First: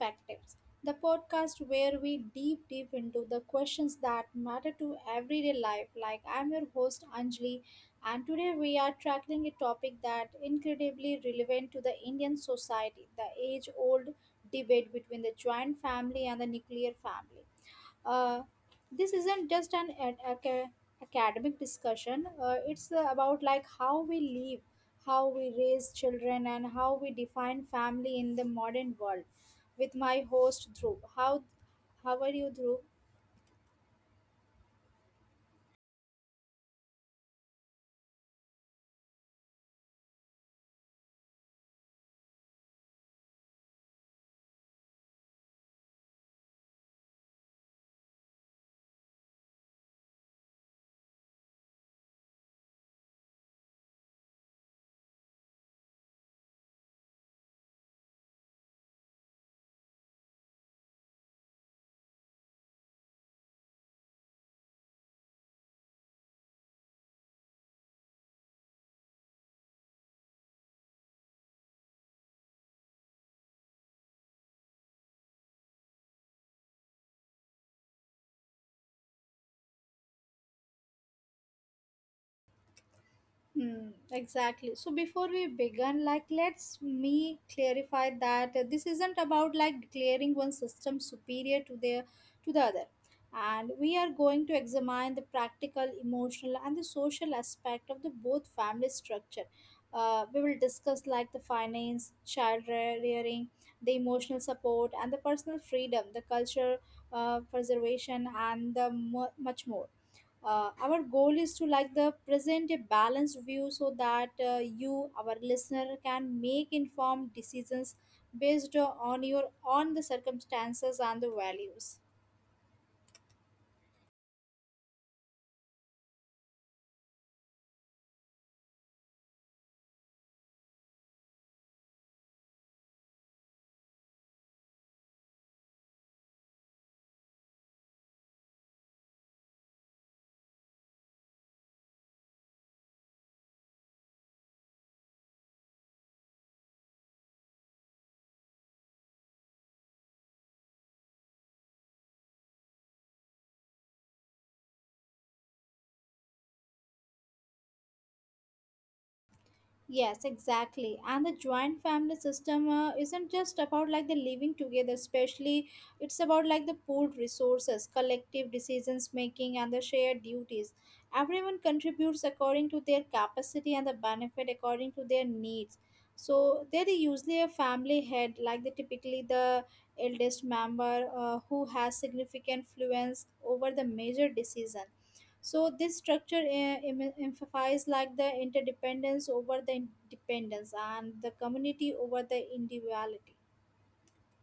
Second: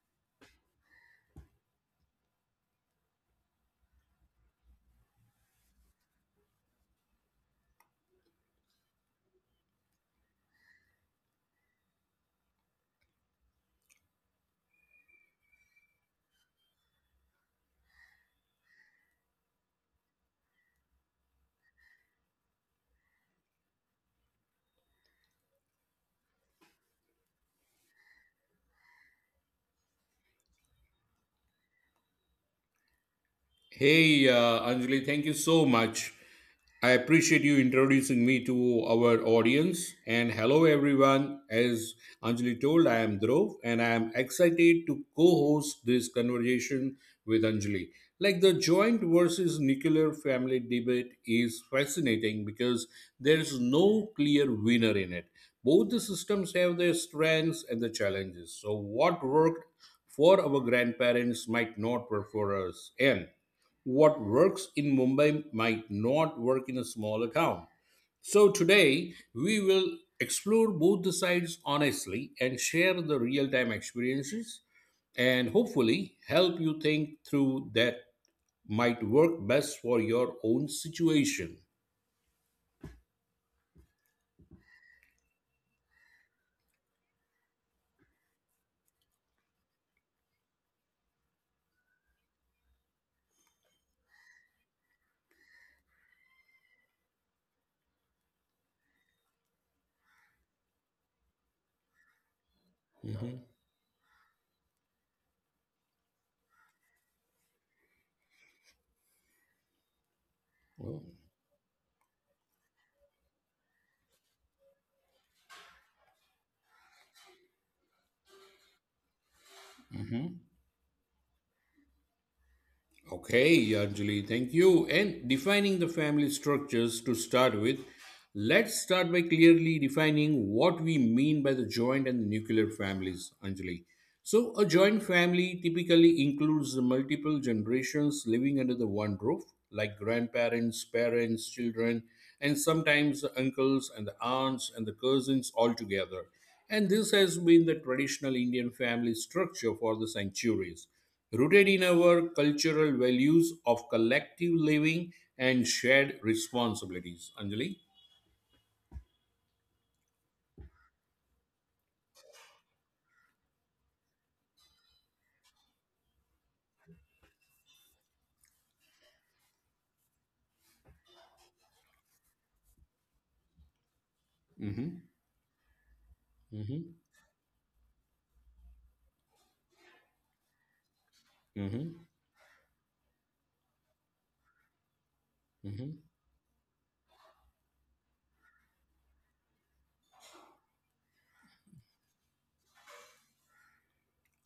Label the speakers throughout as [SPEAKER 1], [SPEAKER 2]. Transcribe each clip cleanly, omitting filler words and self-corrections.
[SPEAKER 1] Perspectives, the podcast where we deep into the questions that matter to everyday life. Like, I'm your host Anjali, and today we are tackling a topic that incredibly relevant to the Indian society: the age-old debate between the joint family and the nuclear family. Uh, this isn't just an academic discussion. It's about like how we live, how we raise children, and how we define family in the modern world. With my host Dhruv, how are you, Dhruv?
[SPEAKER 2] Hey, Anjali, thank you so much. I appreciate you introducing me to our audience. And hello, everyone. As Anjali told, I am Dhruv and I am excited to co host this conversation with Anjali. Like the joint versus nuclear family debate is fascinating because there is no clear winner in it. Both the systems have their strengths and the challenges. So, what worked for our grandparents might not work for us. And what works in Mumbai might not work in a smaller town. So, today we will explore both the sides honestly and share the real time experiences and hopefully help you think through that might work best for your own situation.
[SPEAKER 1] Hmm, exactly. So before we begin, like let's me clarify that this isn't about like declaring one system superior to the other. And we are going to examine the practical, emotional, and the social aspect of the both family structure. We will discuss like the finance,
[SPEAKER 2] Mhm.
[SPEAKER 1] rearing, the emotional support, and the personal freedom, the culture preservation, and the mu much more. Uh,
[SPEAKER 2] Well,
[SPEAKER 1] our goal is to like the present a balanced view so that you our listener can make informed decisions based on your on the circumstances and the values.
[SPEAKER 2] okay, Anjali, thank you. And defining the family structures to start with, let's start by clearly defining what we mean by the joint and the nuclear families, Anjali. So, a joint family typically includes the multiple generations living under the one roof, like grandparents, parents, children, and sometimes the uncles and the aunts and the cousins all together. And this has been the traditional Indian family structure for the centuries rooted in our cultural values of collective living and shared responsibilities. Anjali?
[SPEAKER 1] Yes, exactly. And the joint family system isn't just about like the living together, especially it's about like the pooled resources, collective decisions making, and the shared duties. Everyone contributes according to their capacity and the benefit
[SPEAKER 2] Mm-hmm.
[SPEAKER 1] according to their needs. So there
[SPEAKER 2] Mm-hmm.
[SPEAKER 1] is usually a family head, like the typically the eldest member who has
[SPEAKER 2] Mm-hmm.
[SPEAKER 1] significant influence over the major decision. So
[SPEAKER 2] Mm-hmm.
[SPEAKER 1] this structure emphasizes like the interdependence over the dependence and the community over the individuality.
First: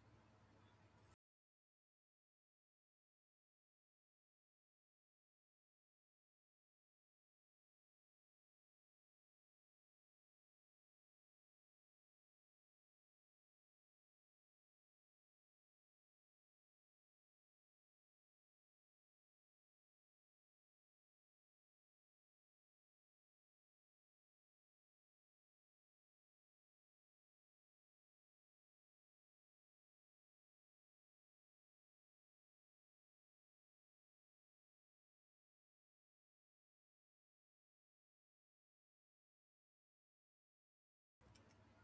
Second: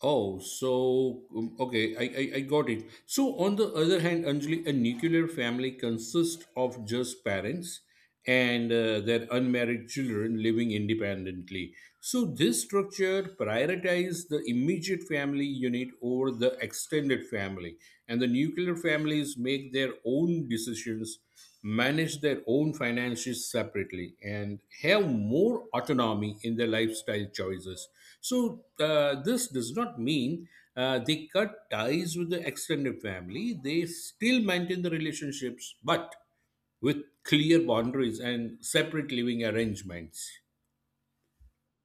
[SPEAKER 2] Oh, so okay, I got it. So, on the other hand, Anjali, a nuclear family consists of just parents and their unmarried children living independently. So, this structure prioritizes the immediate family unit over the extended family, and the nuclear families make their own decisions manage their own finances separately and have more autonomy in their lifestyle choices. So, this does not mean they cut ties with the extended family, they still maintain the relationships, but with clear boundaries and separate living arrangements.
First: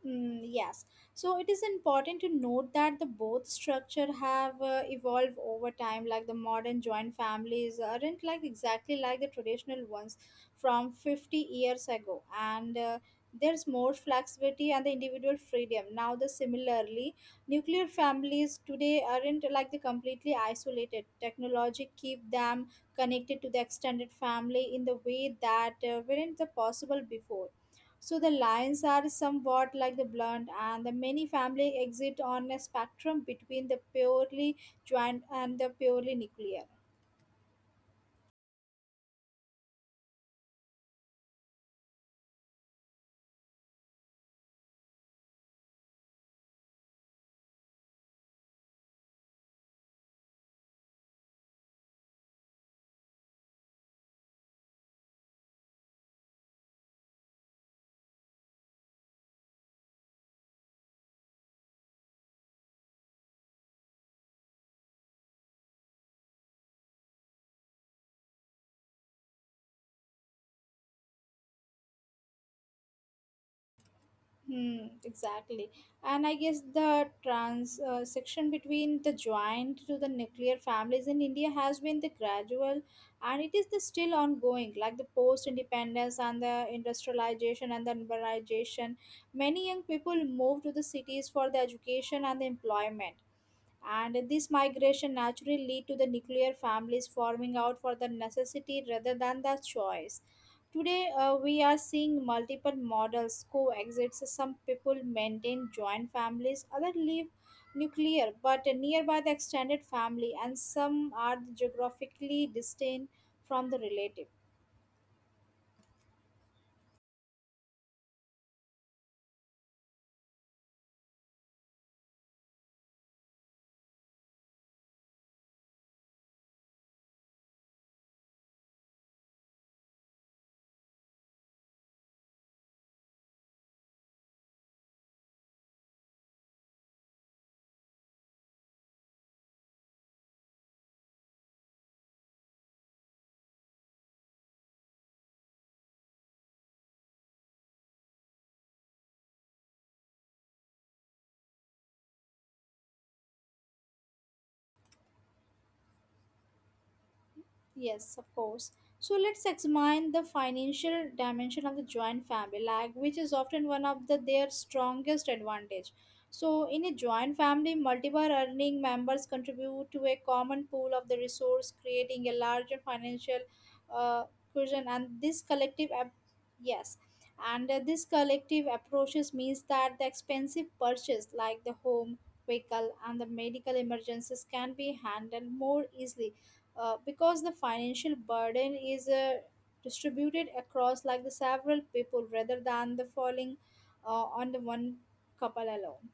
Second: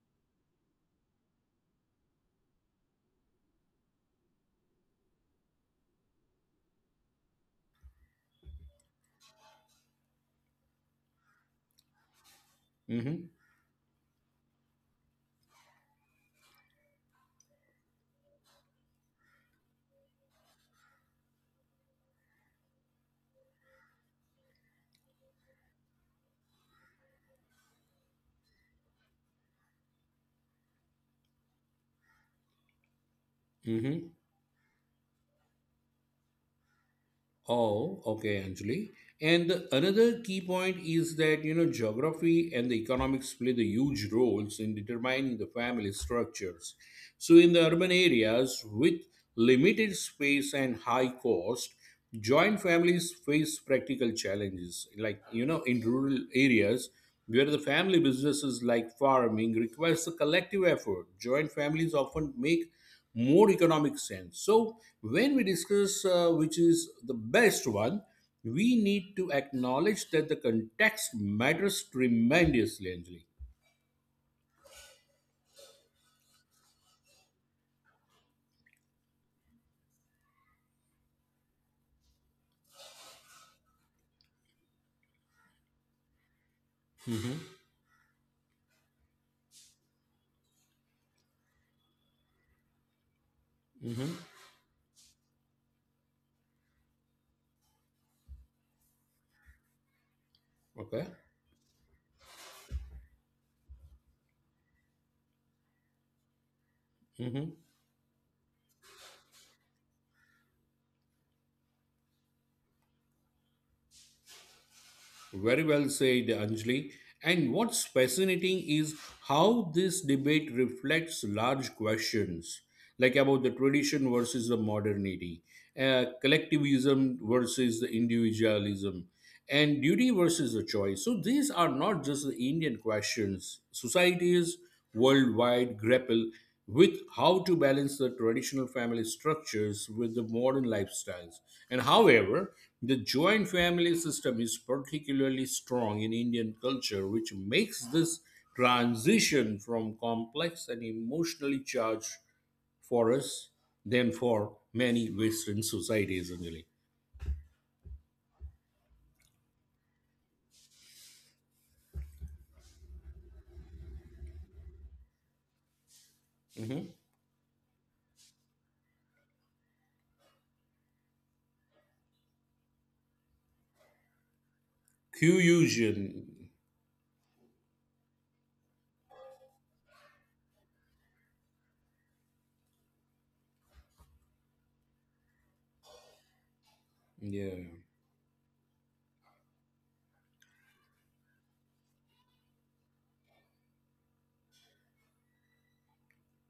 [SPEAKER 1] Mm, yes. So it is important to note that the both structure have evolved over time. Like the modern joint families aren't like exactly like the traditional ones from 50 years ago, and
[SPEAKER 2] Hmm.
[SPEAKER 1] there's more flexibility and the individual freedom. Now, the similarly, nuclear families today aren't like the completely isolated. Technology keep them connected to the extended family in the way that weren't the possible before. So the lines are somewhat like the blunt, and the many family exist on a spectrum between the
[SPEAKER 2] Hmm.
[SPEAKER 1] purely joint and the purely nuclear.
[SPEAKER 2] Oh, okay, Anjali. And another key point is that geography and the economics play the huge roles in determining the family structures. So in the urban areas with limited space and high cost, joint families face practical challenges. Like in rural areas where the family businesses like farming requires a collective effort, joint families often make more economic sense. So, when we discuss which is the best one, we need to acknowledge that the context matters tremendously, Anjali.
[SPEAKER 1] Hmm, exactly. And I guess the trans section between the joint to the nuclear families in India has been the gradual, and it is the still ongoing. Like the post-independence and the
[SPEAKER 2] Mm-hmm.
[SPEAKER 1] industrialization and the urbanization, many young people move to the cities for the education and the employment, and this migration naturally lead to the nuclear families forming out for the necessity rather than the choice.
[SPEAKER 2] Mm-hmm.
[SPEAKER 1] Today, we are seeing multiple models coexist. Some people maintain joint families, others live
[SPEAKER 2] Okay.
[SPEAKER 1] nuclear but nearby the extended family, and some are geographically distant from the relative.
[SPEAKER 2] Very well said, Anjali. And what's fascinating is how this debate reflects large questions, like about the tradition versus the modernity, collectivism versus the individualism, and duty versus the choice. So these are not just the Indian questions. Societies worldwide grapple with how to balance the traditional family structures with the modern lifestyles. And however, the joint family system is particularly strong in Indian culture, which makes this transition from complex and emotionally charged for us than for many Western societies, Anjali.
[SPEAKER 1] Yes, of course. So let's examine the financial dimension of the joint family, like which is often one of the their strongest advantage. So
[SPEAKER 2] Mhm.
[SPEAKER 1] in a joint family, multiple earning members contribute to a common pool of the resource, creating a larger financial uh, cushion.
[SPEAKER 2] Q
[SPEAKER 1] And this
[SPEAKER 2] Fusion,
[SPEAKER 1] yes, and this collective approaches means that the expensive purchase like the home, vehicle, and the medical emergencies can be handled more easily
[SPEAKER 2] yeah.
[SPEAKER 1] because the financial burden is distributed across like the several people rather than the falling on the one couple alone.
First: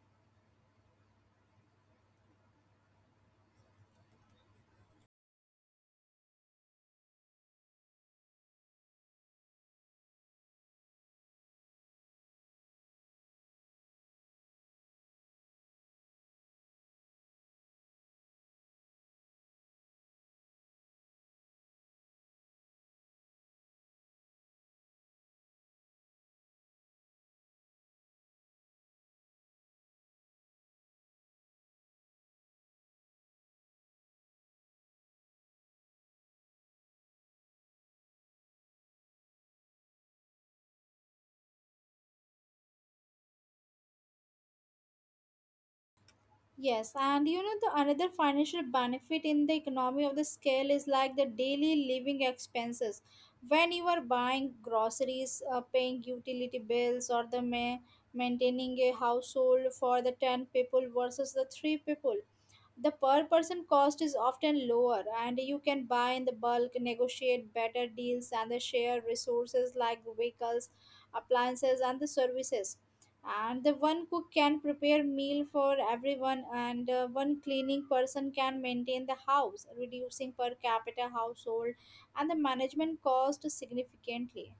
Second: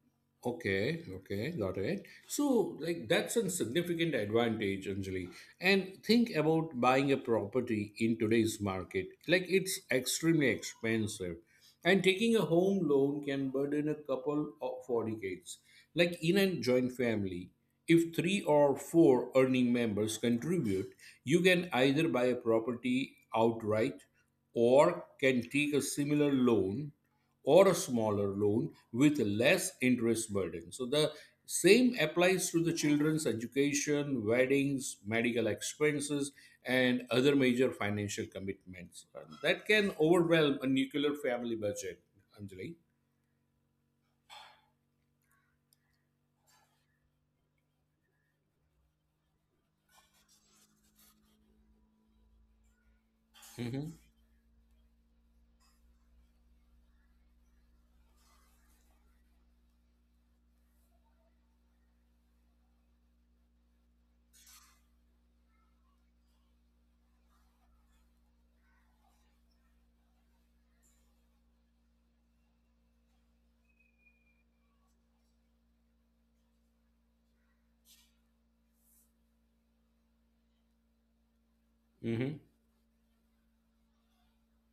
[SPEAKER 2] Okay, okay, got it. So, like, that's a significant advantage, Anjali. And think about buying a property in today's market. Like, it's extremely expensive. And taking a home loan can burden a couple of for decades. Like, in a joint family, if three or four earning members contribute, you can either buy a property outright or can take a similar loan or a smaller loan with less interest burden. So the same applies to the children's education, weddings, medical expenses, and other major financial commitments, that can overwhelm a nuclear family budget. Anjali.
[SPEAKER 1] Yes, and you know the another financial benefit in the economy of the scale is like the daily living expenses when you are buying groceries, paying utility bills, or maintaining a household for the 10 people versus the 3 people. The per person cost is often lower, and you can buy in the bulk, negotiate better deals, and they share resources like vehicles, appliances, and the services. And the one cook can prepare meal for everyone, and one cleaning person can maintain the house, reducing per capita household
[SPEAKER 2] Hmm.
[SPEAKER 1] and the management cost significantly.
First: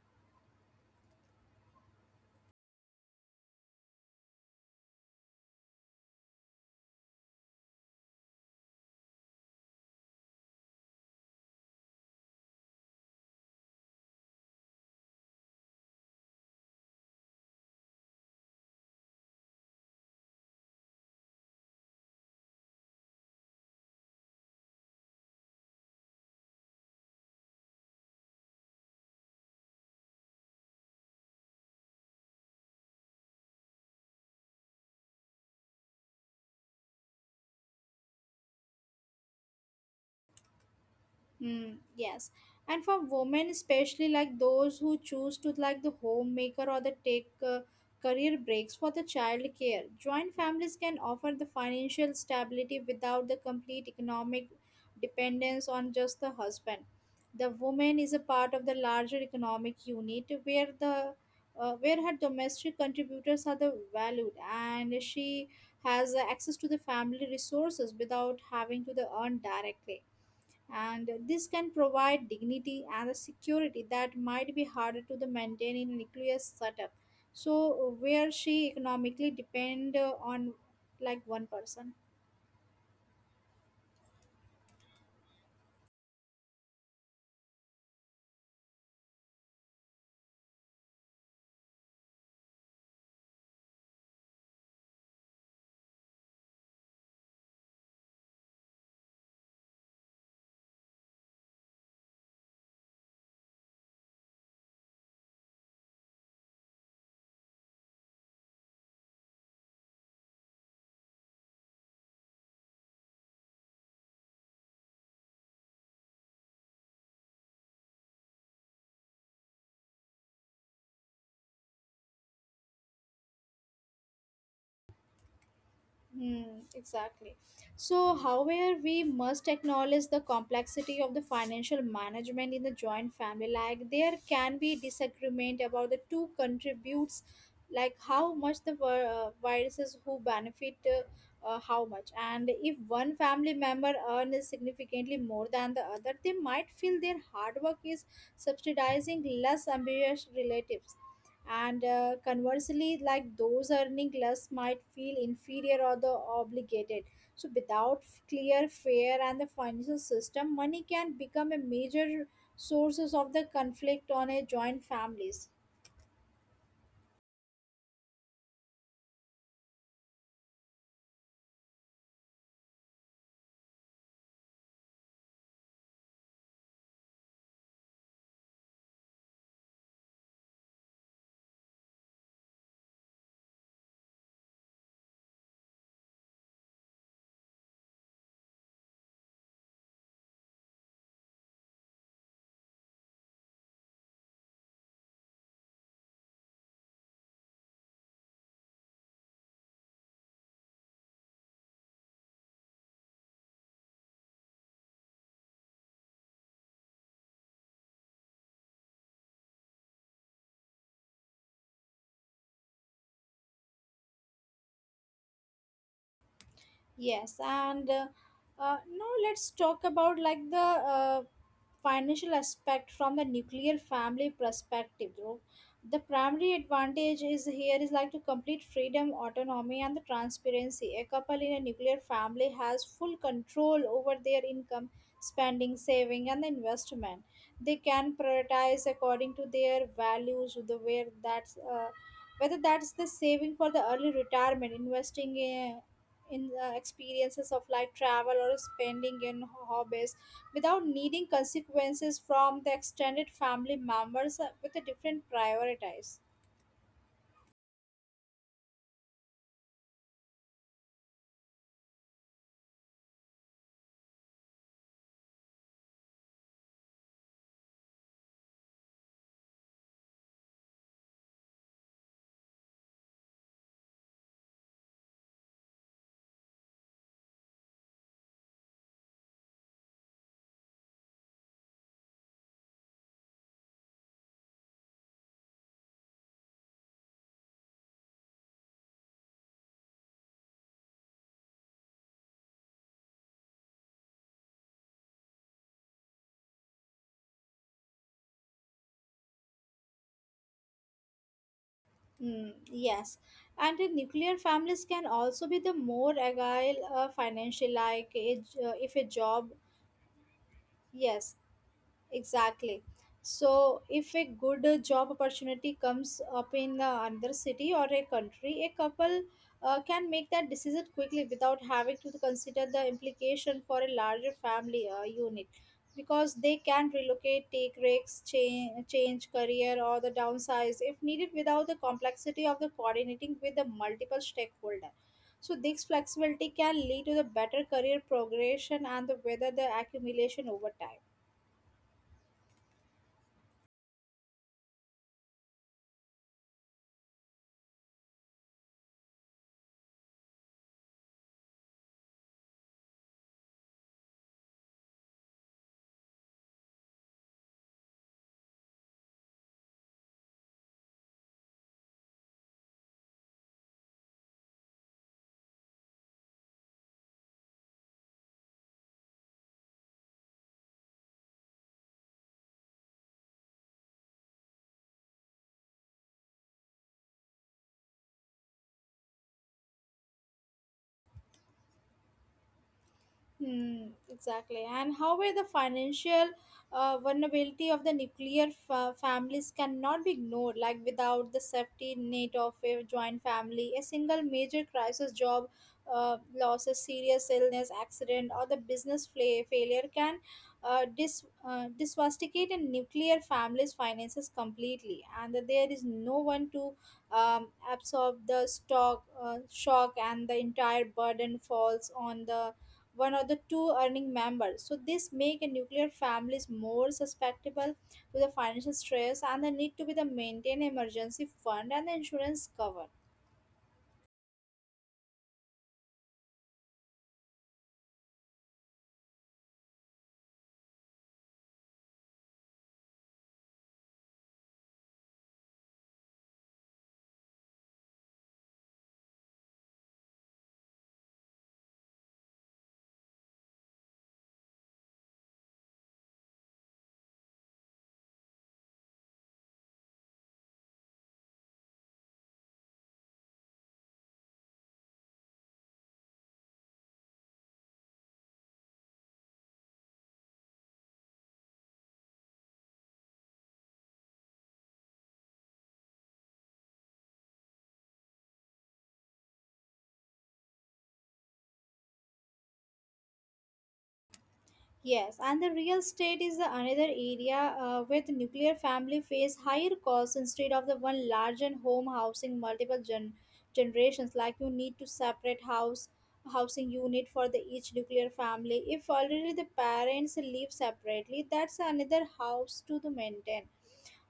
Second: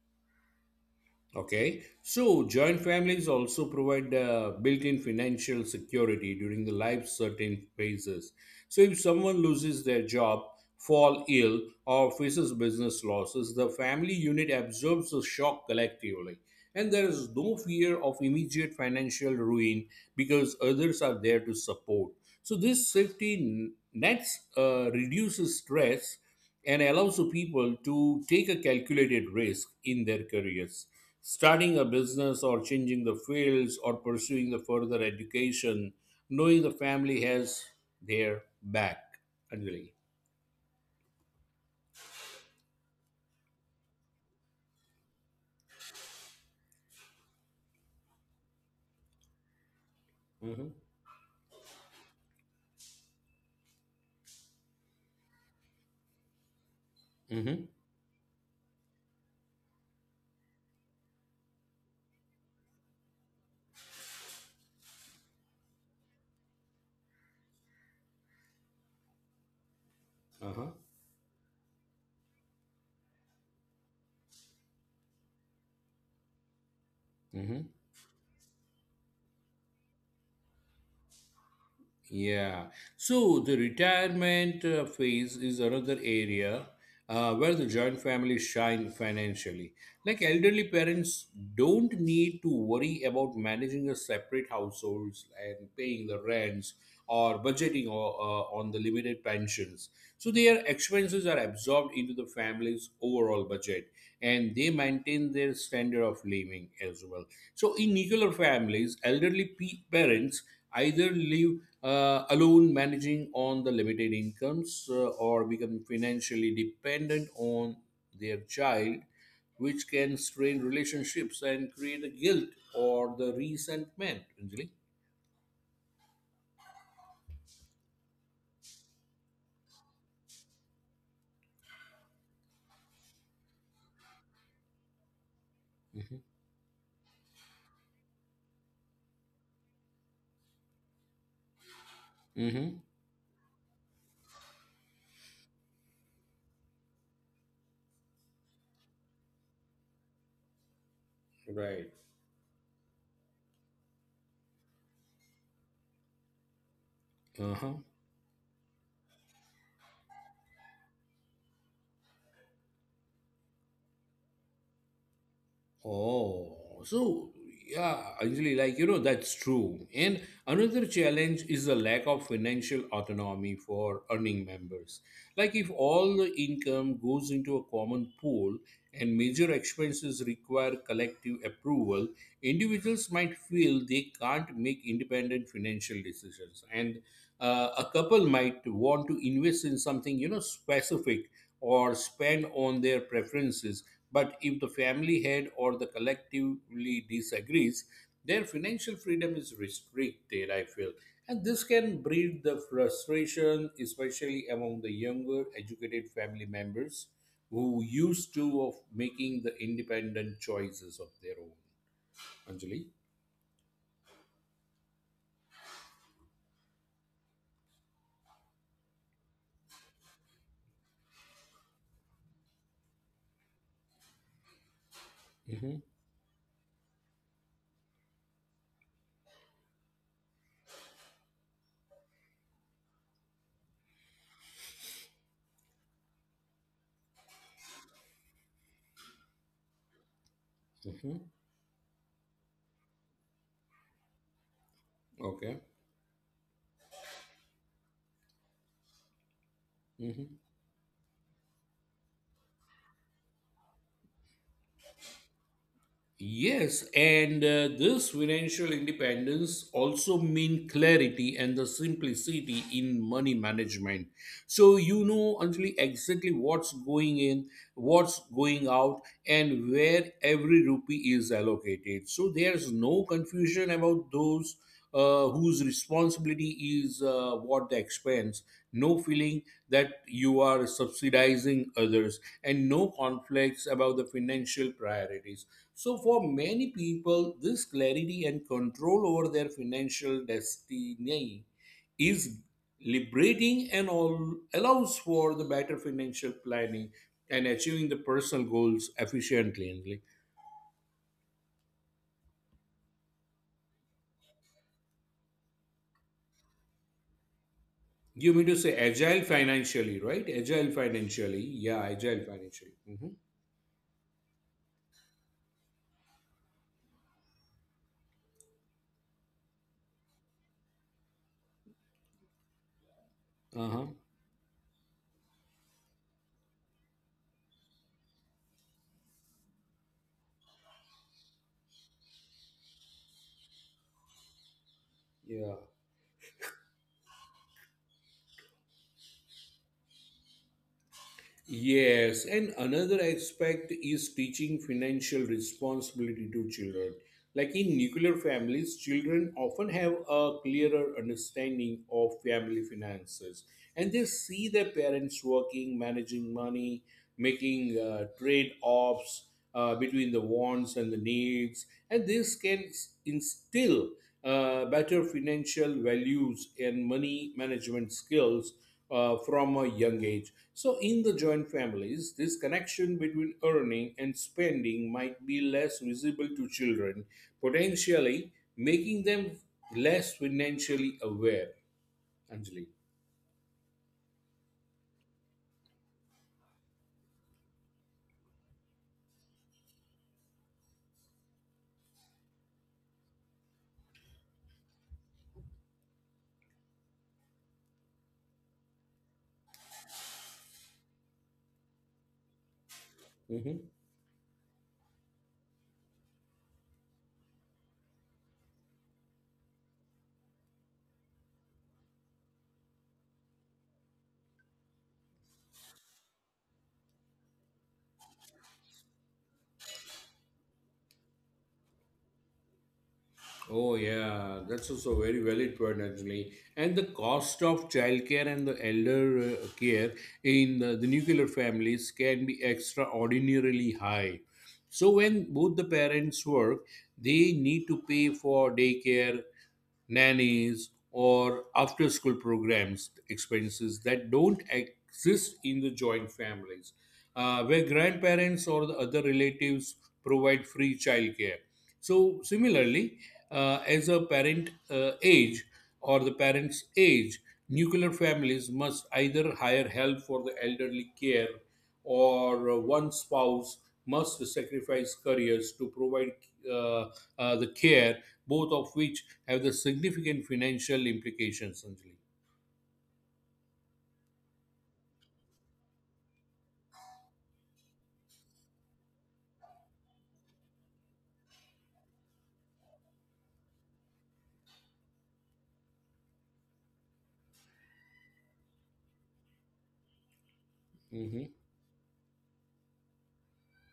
[SPEAKER 2] Okay, so joint families also provide built-in financial security during the life's certain phases. So if someone loses their job, fall ill, or faces business losses, the family unit absorbs the shock collectively. And there is no fear of immediate financial ruin because others are there to support. So, this safety nets reduces stress and allows the people to take a calculated risk in their careers. Starting a business or changing the fields or pursuing the further education, knowing the family has their back. Anjali.
[SPEAKER 1] Mm, yes. And for women, especially like those who choose to like the homemaker or the take career breaks for the child care, joint families
[SPEAKER 2] Mm-hmm.
[SPEAKER 1] can offer the financial stability without the complete economic dependence on just the husband. The
[SPEAKER 2] Mm-hmm.
[SPEAKER 1] woman is a part of the larger economic unit where her domestic contributors are the valued and she has access to the family resources without having to the earn directly.
[SPEAKER 2] Uh-huh.
[SPEAKER 1] And this can provide dignity and a security that might be harder to the maintain in a nuclear setup,
[SPEAKER 2] Mm-hmm.
[SPEAKER 1] so where she economically depend on like one person.
[SPEAKER 2] Yeah. So the retirement phase is another area where the joint families shine financially. Like elderly parents don't need to worry about managing a separate households and paying the rents or budgeting or on the limited pensions. So their expenses are absorbed into the family's overall budget and they maintain their standard of living as well. So in nuclear families, elderly parents either live alone managing on the limited incomes or become financially dependent on their child, which can strain relationships and create a guilt or the resentment, Anjali?
[SPEAKER 1] Hmm, exactly. So, however, we must acknowledge the complexity of the financial management in the joint family. Like, there can be disagreement about the two
[SPEAKER 2] Mhm.
[SPEAKER 1] contributes, like how much the viruses who benefit how much. And if
[SPEAKER 2] Mhm.
[SPEAKER 1] one family member earns significantly more than the other, they might feel their hard work is subsidizing less ambitious relatives. And
[SPEAKER 2] Right.
[SPEAKER 1] conversely like those earning less might feel inferior or the obligated. So without
[SPEAKER 2] Uh-huh.
[SPEAKER 1] clear fair and the financial system money can become a major sources of the conflict on a joint families.
[SPEAKER 2] Oh, so yeah, actually, like that's true. And another challenge is the lack of financial autonomy for earning members. Like if all the income goes into a common pool and major expenses require collective approval, individuals might feel they can't make independent financial decisions. And a couple might want to invest in something specific, or spend on their preferences, but if the family head or the collectively disagrees, their financial freedom is restricted, I feel. And this can breed the frustration, especially among the younger educated family members who used to of making the independent choices of their own. Anjali?
[SPEAKER 1] Yes, and now let's talk about like the financial aspect from the nuclear family perspective. Though. The
[SPEAKER 2] Mm-hmm.
[SPEAKER 1] primary advantage is here is like to complete freedom, autonomy, and the transparency. A couple in a nuclear family has full control over their income, spending, saving, and investment. They can prioritize according to their values, the where
[SPEAKER 2] Mm-hmm.
[SPEAKER 1] that's. Whether that's the saving for the early retirement, investing in,
[SPEAKER 2] Okay.
[SPEAKER 1] in uh, experiences of like travel or spending in hobbies without needing consequences from the extended family members with a different priorities.
[SPEAKER 2] Yes, and this financial independence also mean clarity and the simplicity in money management. So you know, Anjali, exactly what's going in, what's going out, and where every rupee is allocated. So there's no confusion about those whose responsibility is what the expense, no feeling that you are subsidizing others, and no conflicts about the financial priorities. So, for many people, this clarity and control over their financial destiny is liberating and all allows for the better financial planning and achieving the personal goals efficiently.
[SPEAKER 1] Mm, yes, and the nuclear families can also be the more agile financially, like
[SPEAKER 2] You mean to
[SPEAKER 1] if a
[SPEAKER 2] say
[SPEAKER 1] job.
[SPEAKER 2] agile financially, right? Agile
[SPEAKER 1] Yes,
[SPEAKER 2] financially. Yeah, agile
[SPEAKER 1] exactly.
[SPEAKER 2] financially. Hmm.
[SPEAKER 1] So, if a good job opportunity comes up in another city or a country, a couple can make that decision quickly without having to consider the implication for a
[SPEAKER 2] Uh-huh.
[SPEAKER 1] larger family unit, because they can relocate, take risks, change career, or the downsize if needed without the complexity of the coordinating with the multiple stakeholder. So,
[SPEAKER 2] Yeah.
[SPEAKER 1] this flexibility can lead to the better career progression and the whether the accumulation over time.
[SPEAKER 2] Yes. And another aspect is teaching financial responsibility to children. Like in nuclear families, children often have a clearer understanding of family finances and they see their parents working, managing money, making trade offs between the wants and the needs. And this can instill better financial values and money management skills from a young age. So, in the joint families, this connection between earning and spending might be less visible to children, potentially making them less financially aware. Anjali.
[SPEAKER 1] Hmm, exactly. And however, the financial vulnerability of the families cannot be ignored. Like without the safety net of a joint family, a single major crisis, job losses, serious illness, accident, or the failure can disvasticate a nuclear family's
[SPEAKER 2] Mm-hmm.
[SPEAKER 1] finances completely. And that there is no one to absorb the stock shock, and the entire burden falls on the one or the two earning members. So this make a nuclear families more susceptible to the financial stress and the need to be the maintain emergency fund and the insurance cover.
[SPEAKER 2] Oh yeah, that's also very valid point actually. And the cost of childcare and the elder care in the nuclear families can be extraordinarily high. So when both the parents work, they need to pay for daycare, nannies, or after school programs expenses that don't exist in the joint families, where grandparents or the other relatives provide free childcare. So, similarly, as a parent age or the parent's age, nuclear families must either hire help for the elderly care or one spouse must sacrifice careers to provide uh, the care, both of which have the significant financial implications, Anjali.
[SPEAKER 1] Yes, and the real estate is the another area where the nuclear family face higher costs instead of the one large and home housing multiple generations. Like you need to separate house housing unit for the each nuclear family. If already the parents live separately, that's
[SPEAKER 2] Mm-hmm.
[SPEAKER 1] another house to the maintain.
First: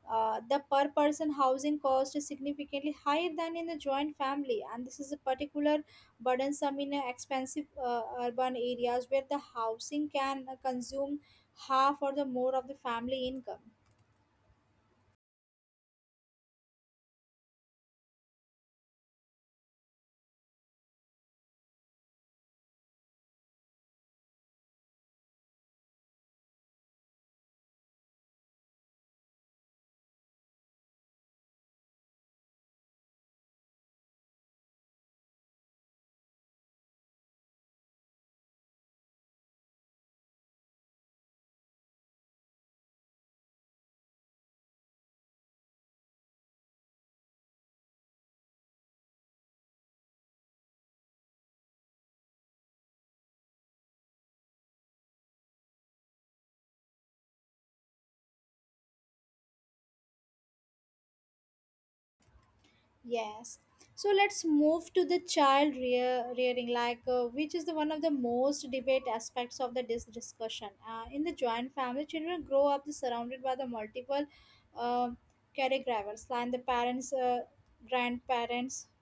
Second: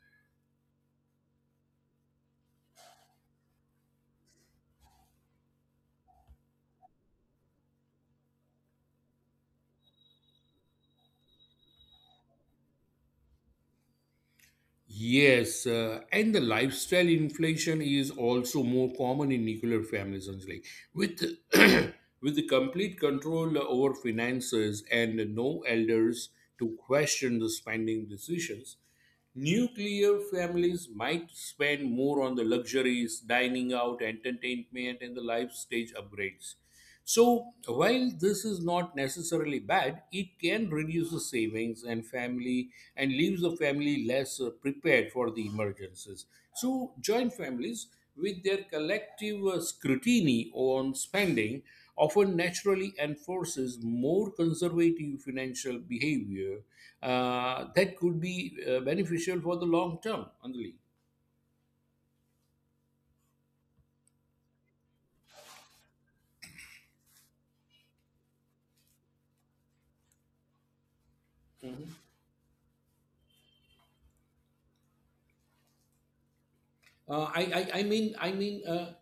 [SPEAKER 1] The per person housing cost is significantly higher than in the joint family, and this is a particular burdensome in expensive urban areas where the housing can consume half or the more of the family income.
[SPEAKER 2] Yes, and the lifestyle inflation is also more common in nuclear families, Anjali. With with the complete control over finances and no elders to question the spending decisions, nuclear families might spend more on the luxuries, dining out, entertainment, and the life stage upgrades. So, while this is not necessarily bad, it can reduce the savings and family and leaves the family less prepared for the emergencies. So, joint families with their collective scrutiny on spending often naturally enforces more conservative financial behavior that could be beneficial for the long term. Anjali.
[SPEAKER 1] Yes. So let's move to the rearing, like which is the one of the most debate aspects of the discussion. In the joint family, children grow up surrounded by the multiple uh, caregivers, like the parents,
[SPEAKER 2] Uh, I, I mean,
[SPEAKER 1] grandparents,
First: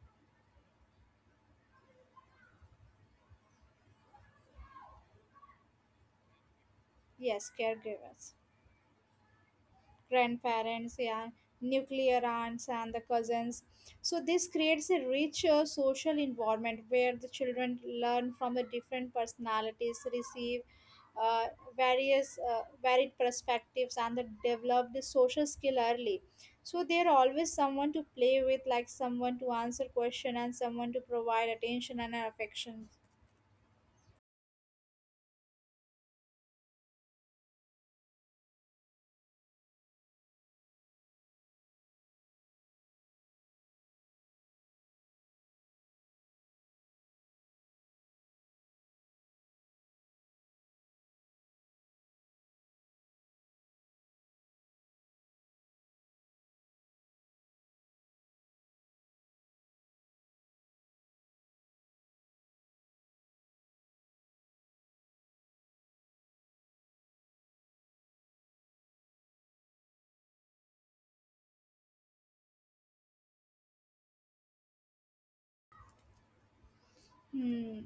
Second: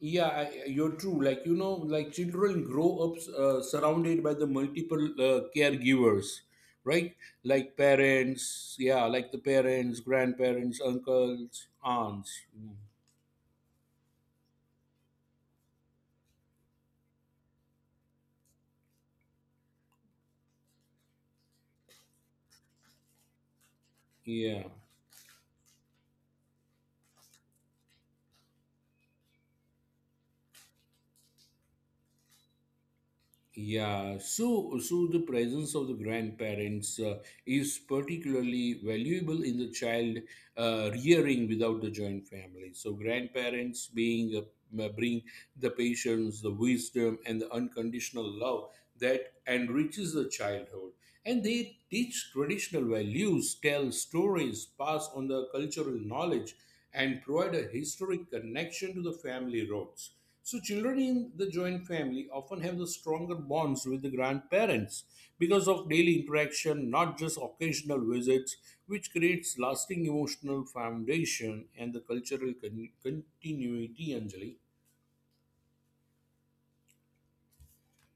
[SPEAKER 2] yeah, you're true. Like, like children grow up surrounded by the multiple caregivers, right?
[SPEAKER 1] yes,
[SPEAKER 2] Like
[SPEAKER 1] caregivers,
[SPEAKER 2] parents, yeah, like the parents, grandparents,
[SPEAKER 1] grandparents, yeah,
[SPEAKER 2] uncles,
[SPEAKER 1] nuclear
[SPEAKER 2] aunts.
[SPEAKER 1] aunts,
[SPEAKER 2] Mm.
[SPEAKER 1] and the cousins. So, this creates a richer social environment where the children learn from the different personalities, receive uh, various varied perspectives, and the
[SPEAKER 2] Yeah.
[SPEAKER 1] develop the social skill early. So, there are always someone to play with, like someone to answer question and someone to provide attention and affection.
[SPEAKER 2] Yeah, so the presence of the grandparents is particularly valuable in the child rearing without the joint family. So grandparents being bring the patience, the wisdom, and the unconditional love that enriches the childhood, and they teach traditional values, tell stories, pass on the cultural knowledge, and provide a historic connection to the family roots. So, children in the joint family often have the stronger bonds with the grandparents because of daily interaction, not just occasional visits, which creates lasting emotional foundation and the cultural continuity, Anjali.
[SPEAKER 1] Hmm.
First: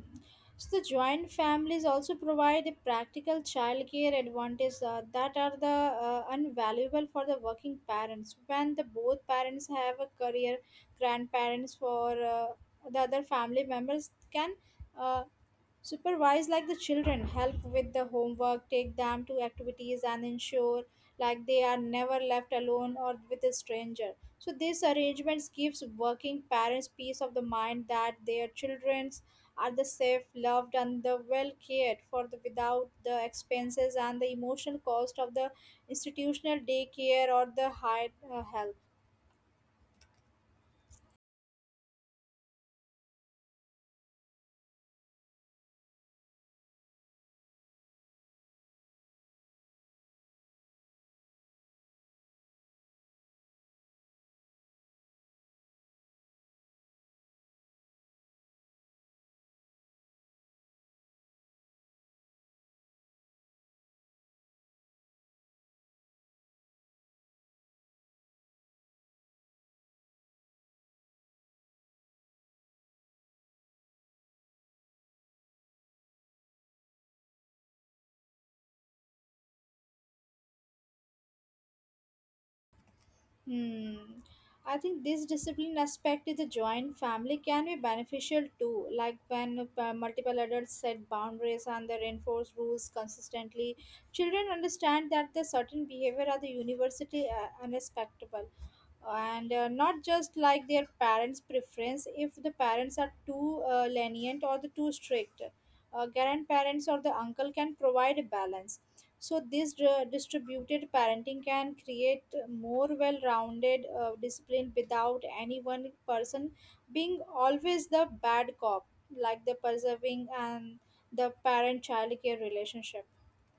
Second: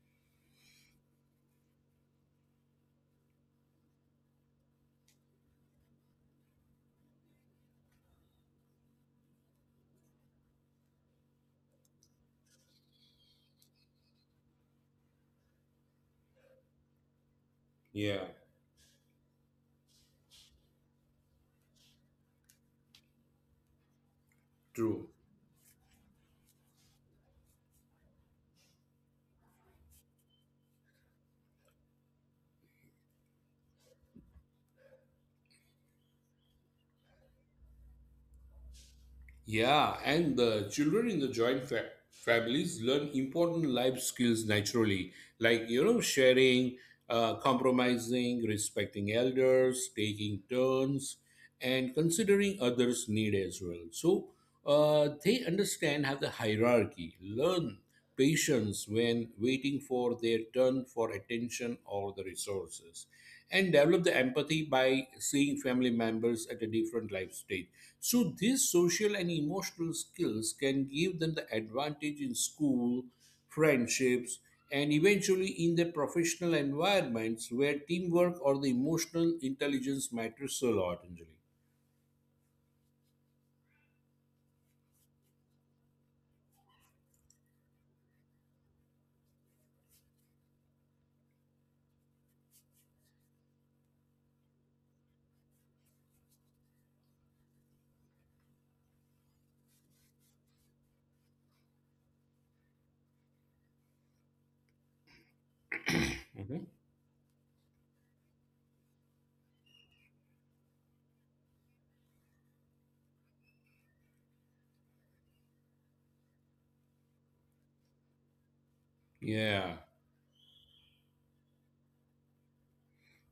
[SPEAKER 1] So the joint families also provide a practical childcare advantage that are the invaluable for the working parents. When the both parents have a career, grandparents for the other family members can uh, supervise like the children, help with the
[SPEAKER 2] Yeah,
[SPEAKER 1] homework, take them to activities, and ensure like they are never left alone or with a stranger. So these
[SPEAKER 2] true.
[SPEAKER 1] arrangements gives working parents peace of the mind that their children are the safe, loved, and the well cared for the without the expenses and the emotional cost of the institutional daycare or the high help.
[SPEAKER 2] Yeah, and the children in the joint families learn important life skills naturally, like sharing, compromising, respecting elders, taking turns, and considering others' need as well. So they understand how the hierarchy learn patience when waiting for their turn for attention or the resources, and develop the empathy by seeing family members at a different life stage. So these social and emotional skills can give them the advantage in school, friendships, and eventually in their professional environments where teamwork or the emotional intelligence matters a lot, anjali.
[SPEAKER 1] Hmm. I think this discipline aspect in the joint family can be beneficial too. Like when multiple adults set boundaries and they reinforce rules consistently, children understand that the certain behavior are the university unacceptable and not just like their parents' preference if the parents are too lenient or the too strict. Grandparents
[SPEAKER 2] Mhm.
[SPEAKER 1] or the uncle can provide a balance. So this distributed parenting can create more well-rounded discipline without any one person being always the bad cop, like the
[SPEAKER 2] Yeah.
[SPEAKER 1] preserving and the parent-child care relationship.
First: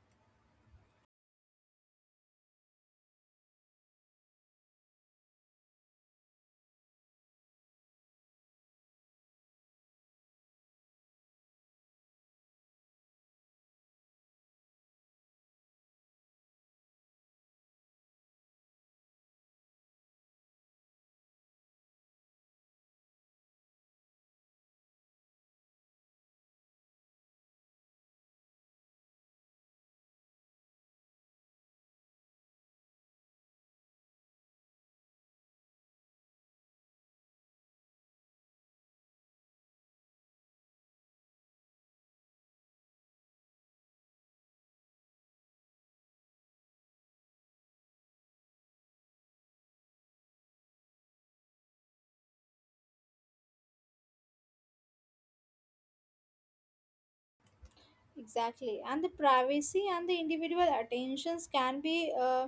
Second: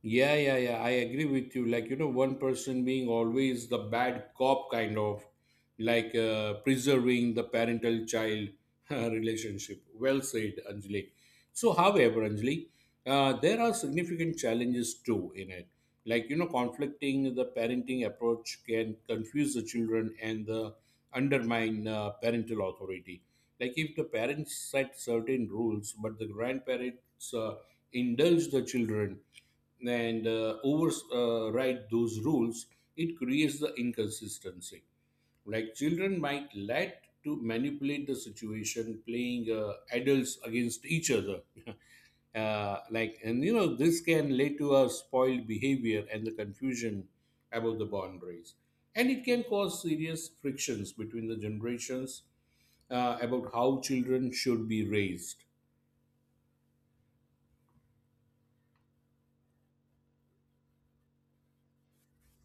[SPEAKER 2] Yeah, yeah, yeah, I agree with you. One person being always the bad cop, kind of like preserving the parental child relationship. Well said, Anjali. So, however, Anjali, there are significant challenges too in it. Conflicting the parenting approach can confuse the children and undermine parental authority. Like, if the parents set certain rules, but the grandparents indulge the children and override those rules, it creates the inconsistency. Like children might let to manipulate the situation, playing adults against each other. This can lead to a spoiled behavior and the confusion about the boundaries. And it can cause serious frictions between the generations about how children should be raised.
[SPEAKER 1] Exactly, and the privacy and the individual attentions can be.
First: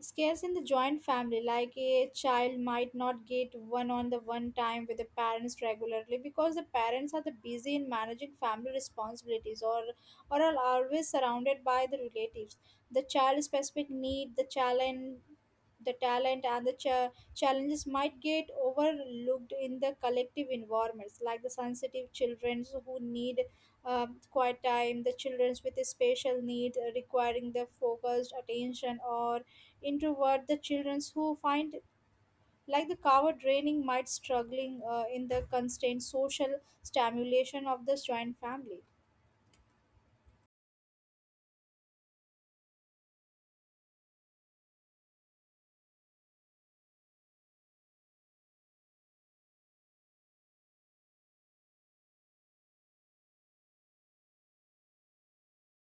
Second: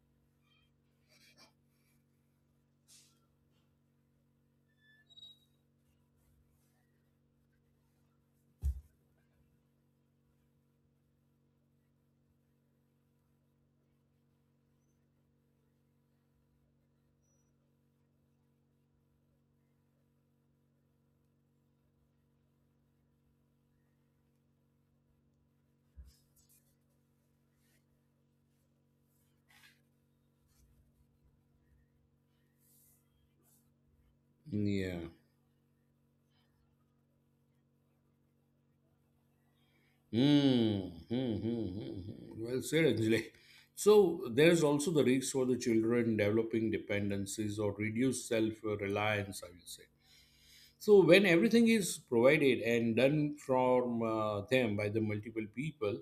[SPEAKER 1] Scarce in the joint family, like a child might not get one on the one time with the parents regularly because the parents are the busy in managing family responsibilities or are always surrounded by the relatives. The child specific need, the challenge the talent and the challenges might get overlooked in the collective environments like the sensitive children who need quiet time the children with a special need requiring the focused attention or introvert the children who find like the cover draining might struggling
[SPEAKER 2] Yeah.
[SPEAKER 1] in the constant social stimulation of this joint family.
[SPEAKER 2] Hmm. Well said, Anjali. So there is also the risk for the children developing dependencies or reduced self-reliance, I will say. So when everything is provided and done from them by the multiple people,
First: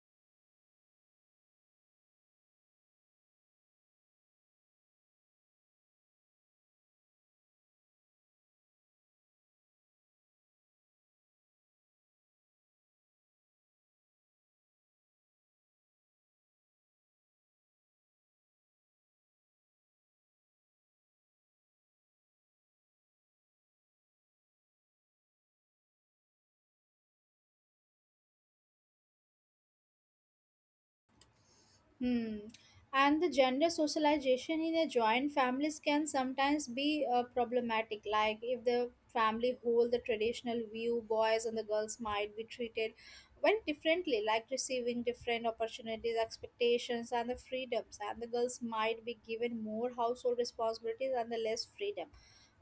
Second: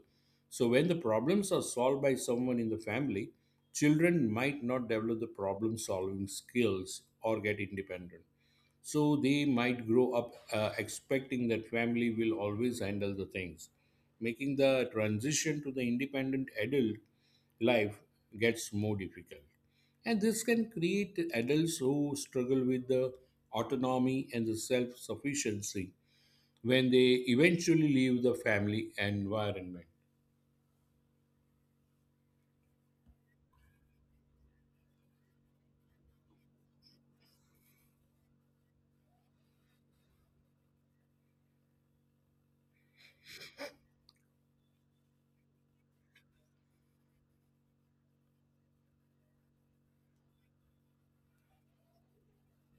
[SPEAKER 2] so when the problems are solved by someone in the family, children might not develop the problem-solving skills or get independent. So they might grow up expecting that family will always handle the things, making the transition to the independent adult life gets more difficult. And this can create adults who struggle with the autonomy and the self sufficiency when they eventually leave the family environment.
[SPEAKER 1] Hmm. And the gender socialization in a joint families can sometimes be problematic. Like if the family hold the traditional view, boys and the girls might be treated very differently, like receiving different opportunities, expectations, and the freedoms. And the girls might be given more household responsibilities and the less freedom,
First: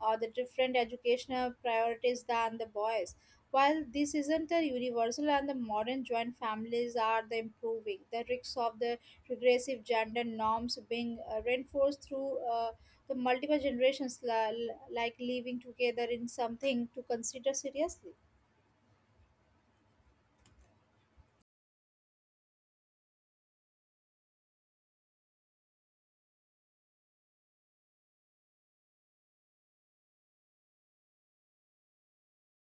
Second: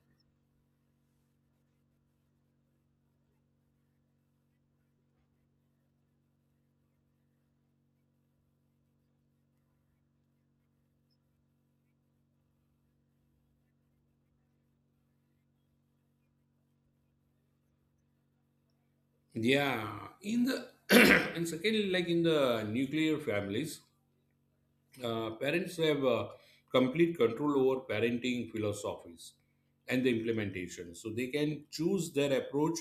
[SPEAKER 1] or the different educational priorities than the boys. While this isn't a universal and the modern joint families are the improving, the risks of the regressive gender norms being reinforced through the multiple generations, like living together in something to consider seriously.
[SPEAKER 2] Yeah, in the and secondly, like in the nuclear families, parents have complete control over parenting philosophies and the implementation. So they can choose their approach,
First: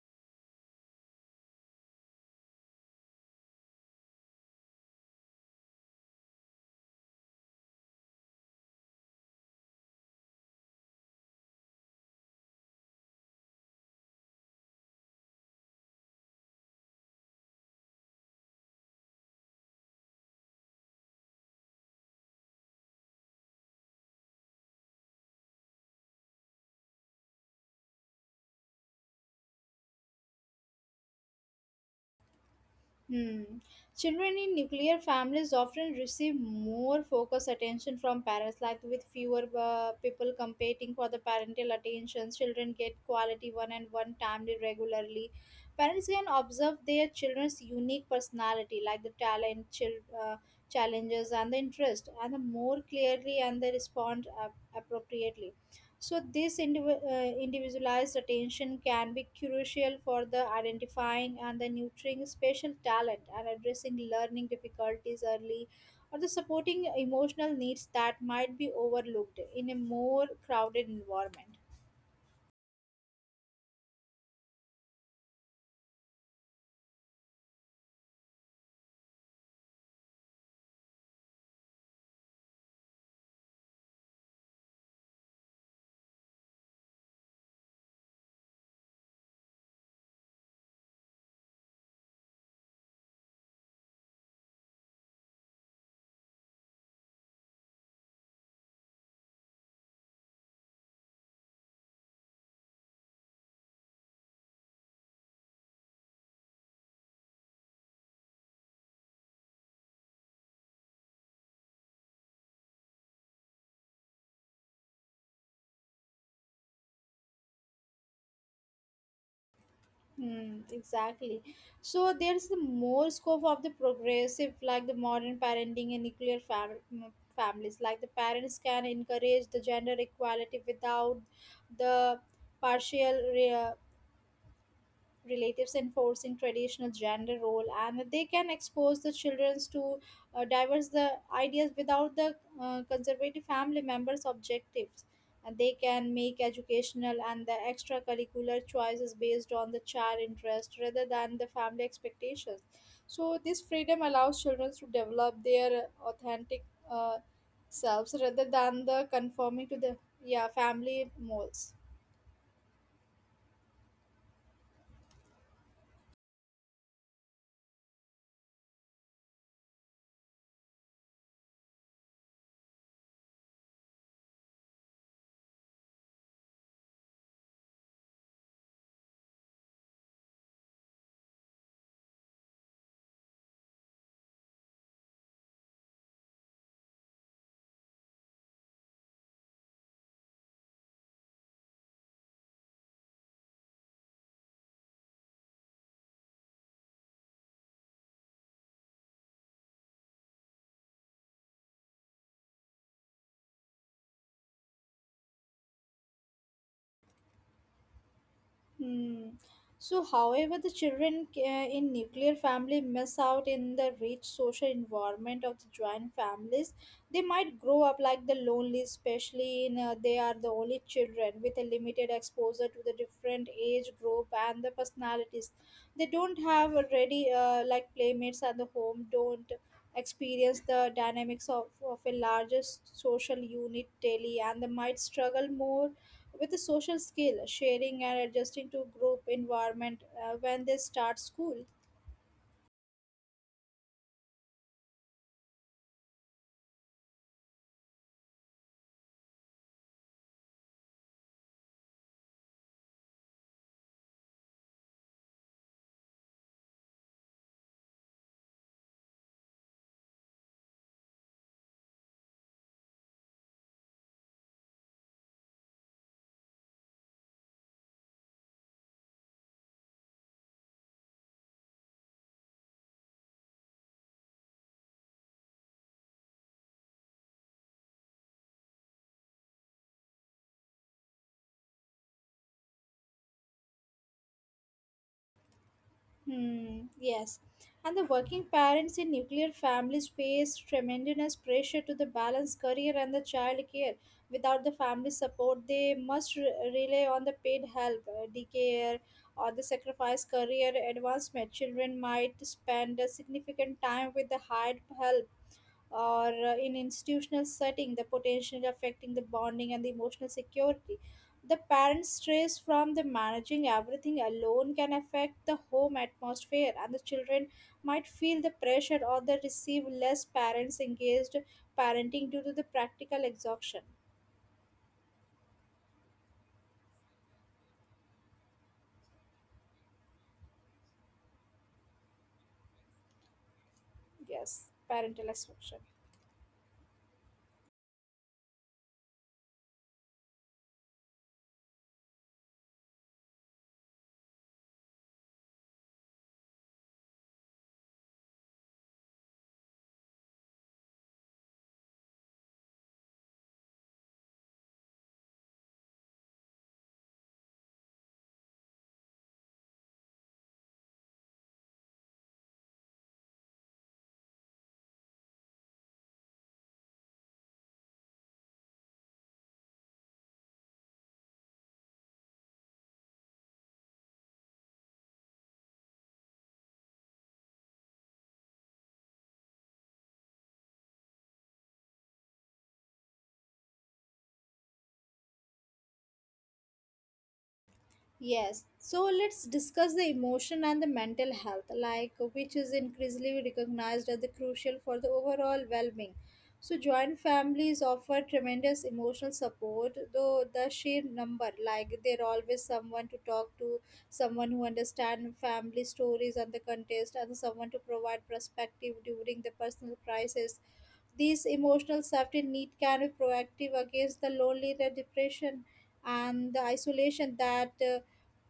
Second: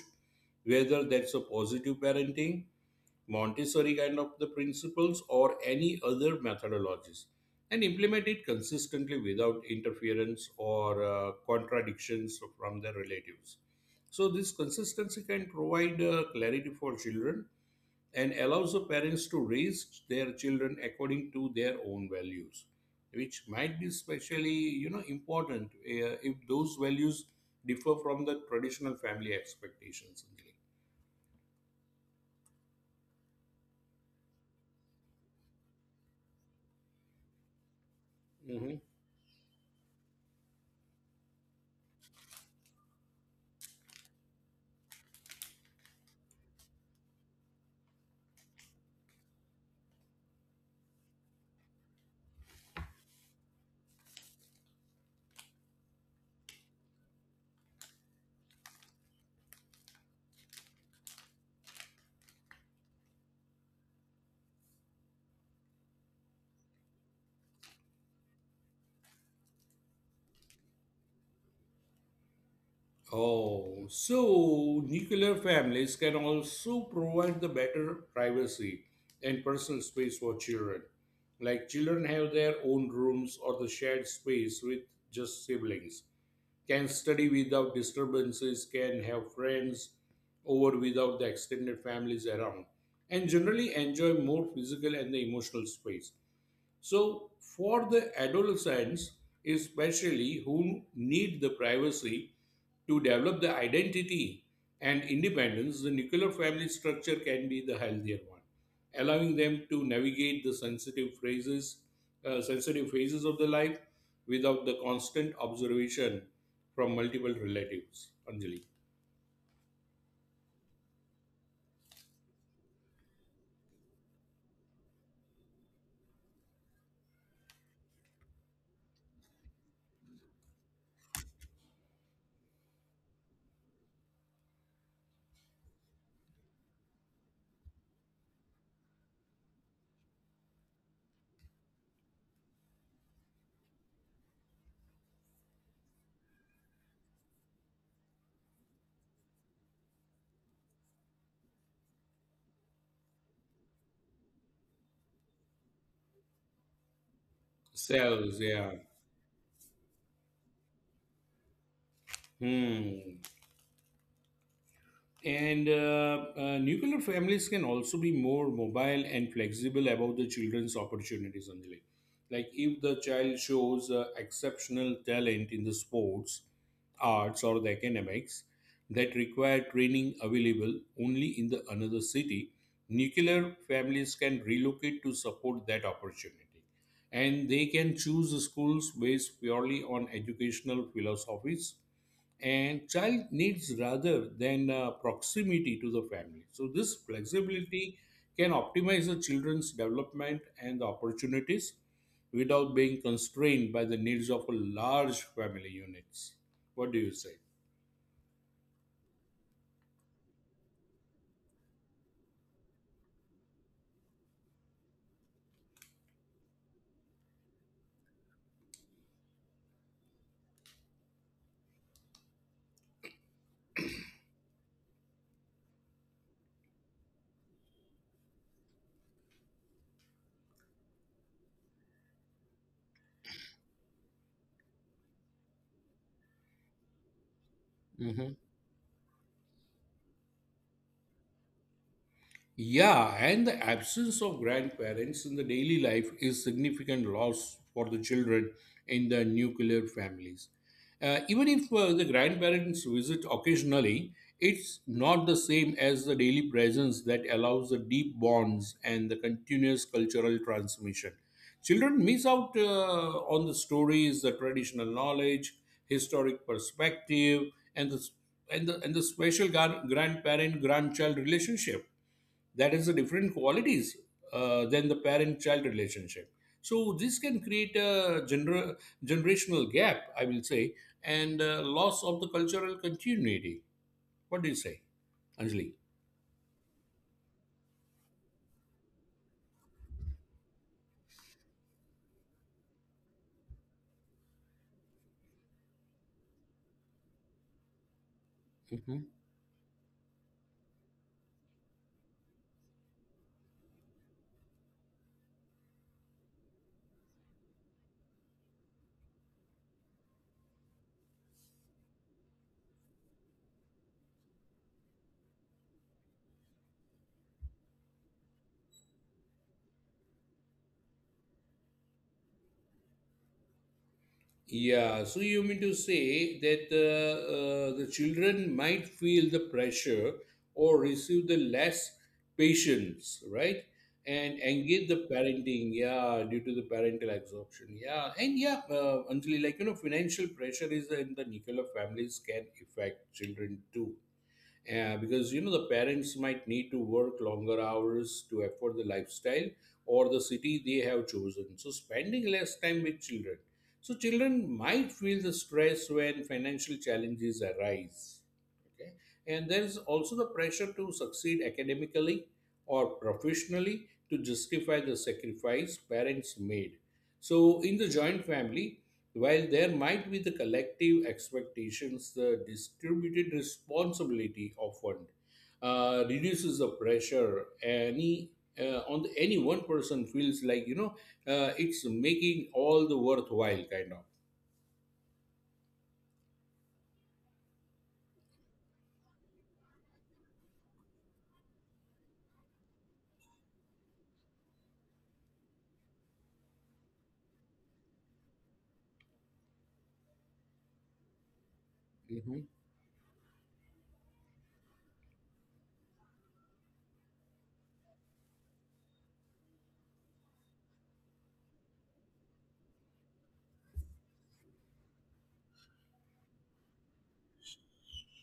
[SPEAKER 2] whether that's a positive parenting, Montessori kind of the principles, or any other methodologies, and implement it consistently without interference or contradictions from their relatives. So this consistency can provide clarity for children and allows the parents to raise their children according to their own values which might be especially important if those values differ from the traditional family expectations.
[SPEAKER 1] Hmm. Children in nuclear families often receive more focused attention from parents, like with fewer people competing for the parental attention. Children get quality one and one time regularly. Parents can observe their children's unique personality, like the talent, challenges, and the interest, and the more clearly and they respond appropriately. So, this individualized attention can be crucial for the identifying and the nurturing special talent and addressing learning difficulties early or the supporting emotional needs that might be overlooked in a more crowded environment.
[SPEAKER 2] Oh, so nuclear families can also provide the better privacy and personal space for children. Like children have their own rooms or the shared space with just siblings. Can study without disturbances, can have friends over without the extended families around, and generally enjoy more physical and the emotional space. So, for the adolescents, especially who need the privacy to develop the identity and independence, the nuclear family structure can be the healthier one, allowing them to navigate the sensitive phrases, sensitive phases of the life without the constant observation from multiple relatives. Anjali,
[SPEAKER 1] Hmm, exactly. So there's the more scope of the progressive, like the modern parenting and nuclear families. Like the parents can encourage the gender equality without the partial uh, relatives enforcing traditional gender role and they can expose the children to diverse the ideas without the conservative family members objectives and they can make educational and the extracurricular choices based on the child interest rather than the family expectations so this freedom allows children to develop their authentic uh, selves rather
[SPEAKER 2] cells,
[SPEAKER 1] than the
[SPEAKER 2] yeah.
[SPEAKER 1] conforming to the yeah family molds.
[SPEAKER 2] Hmm. And nuclear families can also be more mobile and flexible about the children's opportunities, Anjali. Like if the child shows exceptional talent in the sports, arts, or the academics that require training available only in the another city, nuclear families can relocate to support that opportunity. And they can choose schools based purely on educational philosophies and child needs rather than proximity to the family. So this flexibility can optimize the children's development and the opportunities without being constrained by the needs of a large family units. What do you say?
[SPEAKER 1] Hmm. So, however, the children in nuclear family miss out in the rich social environment of the joint families. They might grow up like the lonely, especially in they are the only children with a limited exposure to the different age group and the personalities. They don't have already like playmates at the home. Don't experience the dynamics of a larger social unit daily and they might struggle more with a social skill, sharing and adjusting to group environment when they start school.
[SPEAKER 2] Yeah, and the absence of grandparents in the daily life is significant loss for the children in the nuclear families. Even if the grandparents visit occasionally, it's not the same as the daily presence that allows the deep bonds and the continuous cultural transmission. Children miss out on the stories, the traditional knowledge, historic perspective, and the and the special grandparent grandchild relationship that is the different qualities than the parent-child relationship. So this can create a generational gap, I will say, and loss of the cultural continuity. What do you say, Anjali?
[SPEAKER 1] Hmm, yes. And the working parents in nuclear families face tremendous pressure to the balance career and the child care. Without the family support, they must rely on the paid help, daycare, or the sacrifice career advancement. Children might spend a significant time with the hired help or in institutional setting the potential affecting the bonding and the emotional security the parent stress from the managing everything alone can affect the home atmosphere and the children might feel the pressure or they receive less parents engaged parenting due to the practical exhaustion.
[SPEAKER 2] Yeah, so you mean to say that the children might feel the pressure or receive the less patience, right? And
[SPEAKER 1] Yes,
[SPEAKER 2] engage
[SPEAKER 1] parental
[SPEAKER 2] the
[SPEAKER 1] exhaustion.
[SPEAKER 2] parenting, yeah, due to the parental absorption, yeah, and yeah, Anjali, financial pressure is in the nuclear families can affect children too because the parents might need to work longer hours to afford the lifestyle or the city they have chosen. So spending less time with children, so children might feel the stress when financial challenges arise. Okay. And there is also the pressure to succeed academically or professionally to justify the sacrifice parents made. So in the joint family, while there might be the collective expectations, the distributed responsibility often reduces the pressure any on the, any one person feels like it's making all the worthwhile kind of.
[SPEAKER 1] Yes, so let's discuss the emotion and the mental health, like which is increasingly recognized as the crucial for the overall well-being. So joint families offer tremendous emotional support, though the sheer number, like there always
[SPEAKER 2] Mhm.
[SPEAKER 1] someone to talk to, someone who understands family stories and the context, and someone to provide perspective during the personal crisis these emotional safety need can be proactive against the lonely, the depression, and the isolation that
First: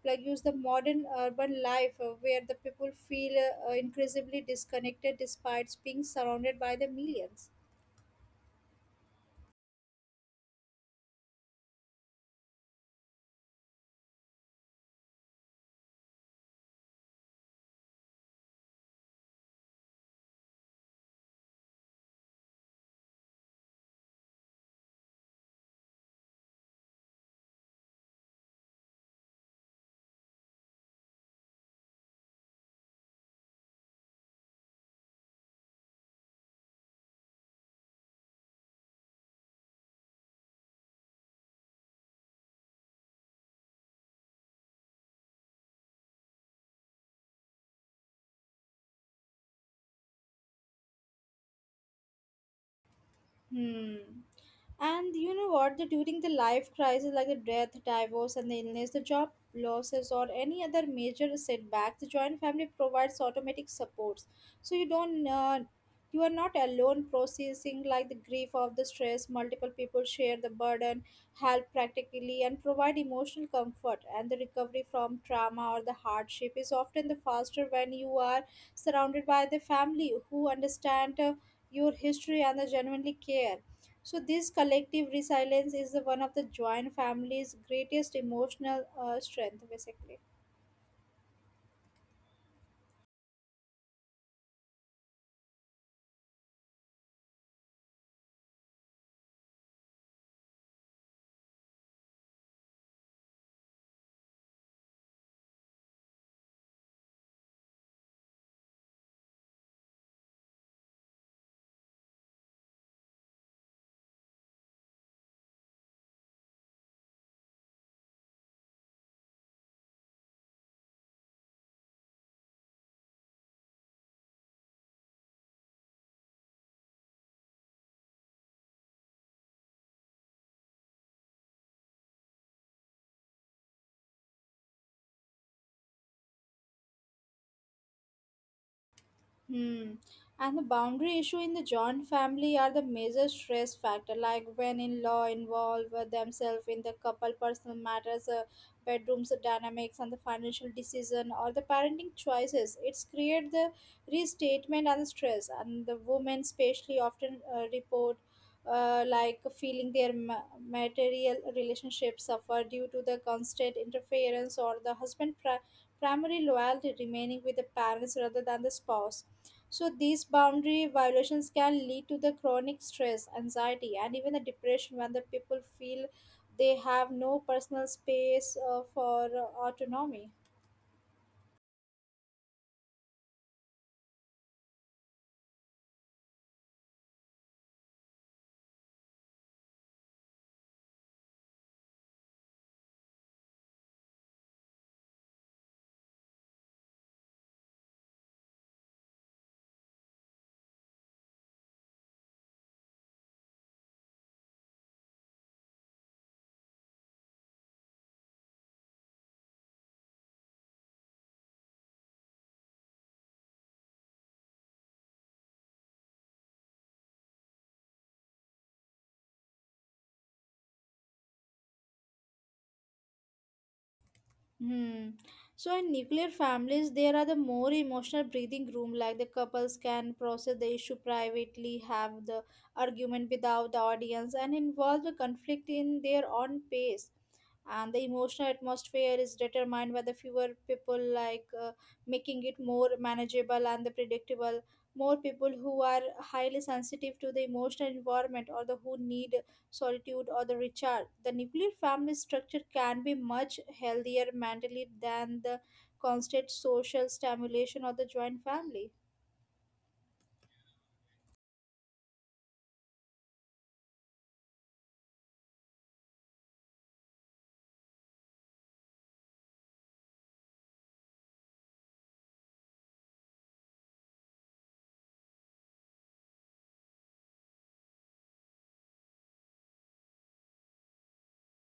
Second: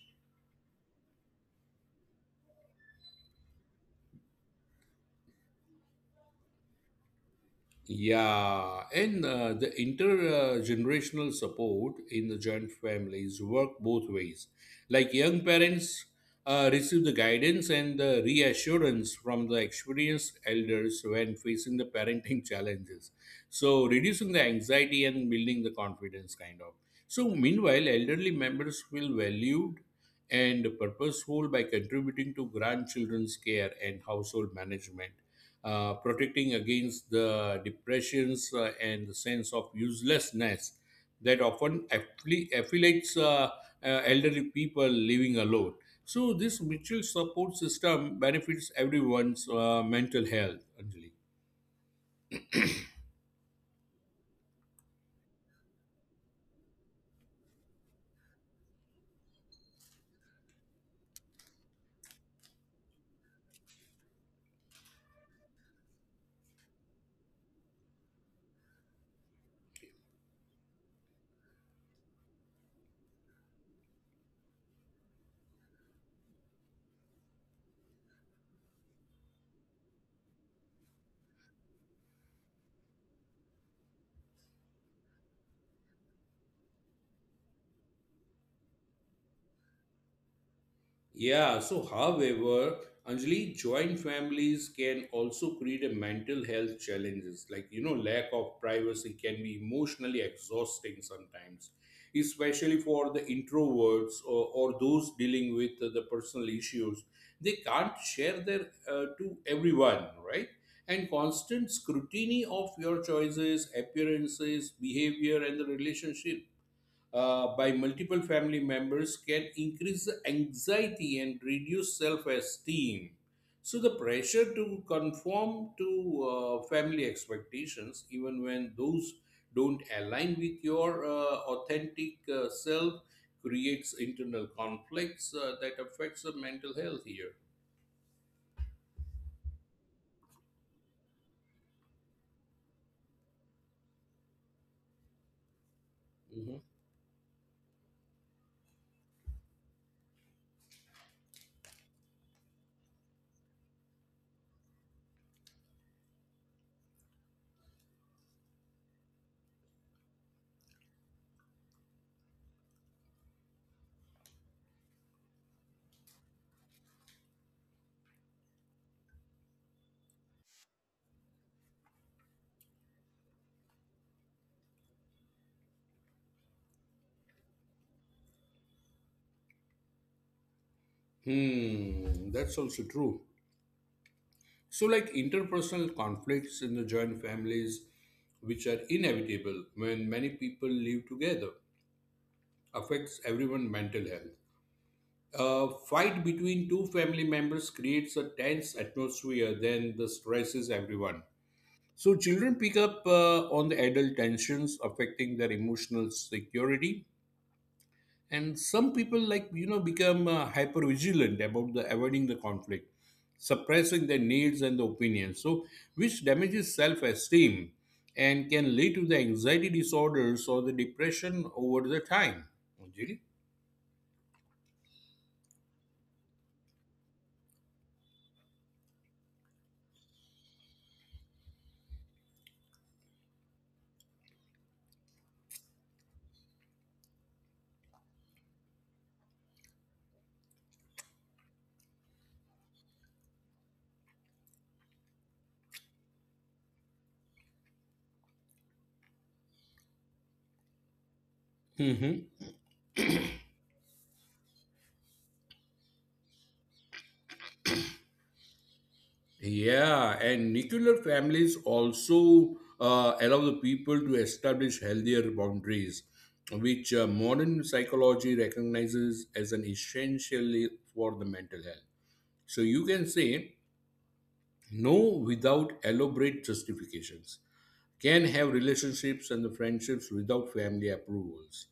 [SPEAKER 1] like use the modern urban life where the people feel increasingly disconnected despite being surrounded by the millions.
[SPEAKER 2] Yeah, and the intergenerational support in the joint families work both ways. Like young parents receive the guidance and the reassurance from the experienced elders when facing the parenting challenges. So reducing the anxiety and building the confidence, kind of. So meanwhile, elderly members feel valued and purposeful by contributing to grandchildren's care and household management, protecting against the depressions and the sense of uselessness that often affiliates elderly people living alone. So, this mutual support system benefits everyone's mental health, Anjali.
[SPEAKER 1] Hmm. And you know what? The, during the life crisis, like the death, divorce, and the illness, the job losses, or any other major setback, the joint family provides automatic supports. So you don't, you are not alone processing like the grief of the stress. Multiple people share the burden, help practically, and provide emotional comfort. And the recovery from trauma or the hardship is often the faster when you are surrounded by the family who understand. Your history and the genuinely care. So this collective resilience is the one of the joint family's greatest emotional strength, basically.
[SPEAKER 2] Yeah, so however, Anjali, joint families can also create a mental health challenges. Lack of privacy can be emotionally exhausting sometimes, especially for the introverts or those dealing with the personal issues. They can't share their to everyone, right? And constant scrutiny of your choices, appearances, behavior, and the relationship by multiple family members can increase the anxiety and reduce self esteem. So, the pressure to conform to family expectations, even when those don't align with your authentic self, creates internal conflicts that affects the mental health here.
[SPEAKER 1] Hmm. And the boundary issue in the joint family are the major stress factor. Like when in-law involve themselves
[SPEAKER 2] Mhm.
[SPEAKER 1] in the couple personal matters, bedrooms dynamics, and the financial decision or the parenting choices, it's create the restatement and the stress. And the women, especially, often report like feeling their material relationships suffer due to the constant interference or the husband primary loyalty remaining with the parents rather than the spouse so these boundary violations can lead to the chronic stress, anxiety, and even the depression when the people feel they have no personal space for autonomy.
[SPEAKER 2] Hmm, that's also true. So, like interpersonal conflicts in the joint families, which are inevitable when many people live together, affects everyone's mental health. A fight between two family members creates a tense atmosphere, then the stresses everyone. So, children pick up on the adult tensions affecting their emotional security, and some people become hyper vigilant about the avoiding the conflict, suppressing their needs and the opinions, so which damages self esteem and can lead to the anxiety disorders or the depression over the time, Anjali?
[SPEAKER 1] Hmm. So in nuclear families, there are the more emotional breathing room. Like the couples can process the issue privately, have the argument without the audience, and involve the conflict in their own pace. And the emotional atmosphere is determined by the fewer people, like making it more manageable and the predictable. More people who are highly sensitive to the emotional environment or the who need solitude, or the recharge. The nuclear
[SPEAKER 2] Mhm.
[SPEAKER 1] family structure can be much healthier mentally than the constant social stimulation of the joint family.
[SPEAKER 2] Yeah, and nuclear families also allow the people to establish healthier boundaries, which modern psychology recognizes as an essentially for the mental health. So you can say no without elaborate justifications, can have relationships and the friendships without family approvals,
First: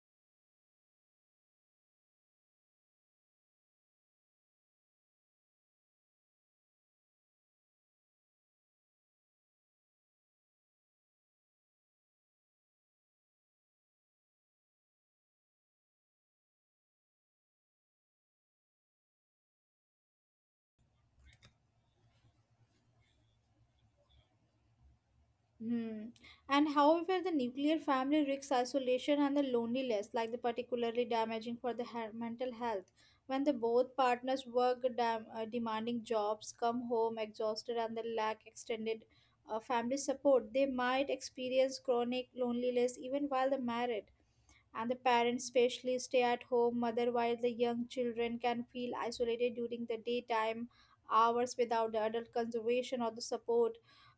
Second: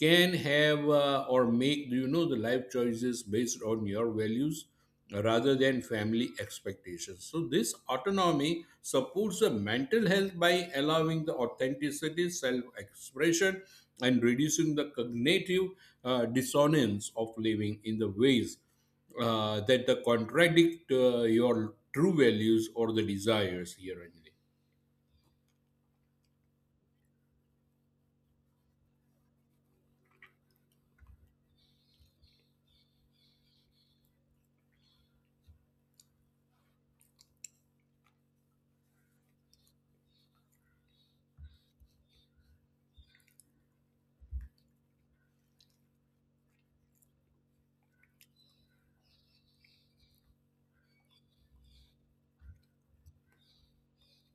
[SPEAKER 2] can have or make the life choices based on your values rather than family expectations. So this autonomy supports the mental health by allowing the authenticity self expression and reducing the cognitive dissonance of living in the ways that the contradict your true values or the desires here only.
[SPEAKER 1] Hmm. And however, the nuclear family risks isolation and the loneliness, like the particularly damaging for the mental health. When the both partners work demanding jobs, come home exhausted, and they lack extended family support, they might experience chronic loneliness even while they're married. And the parents, especially, stay at home. Mother, while the young children can feel isolated during the daytime hours without the adult conservation or the support.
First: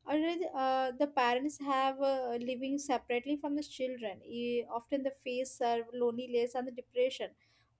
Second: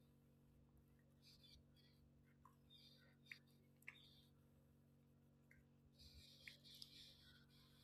[SPEAKER 1] Already, the parents have living separately from the children. Often, the face are loneliness and the depression,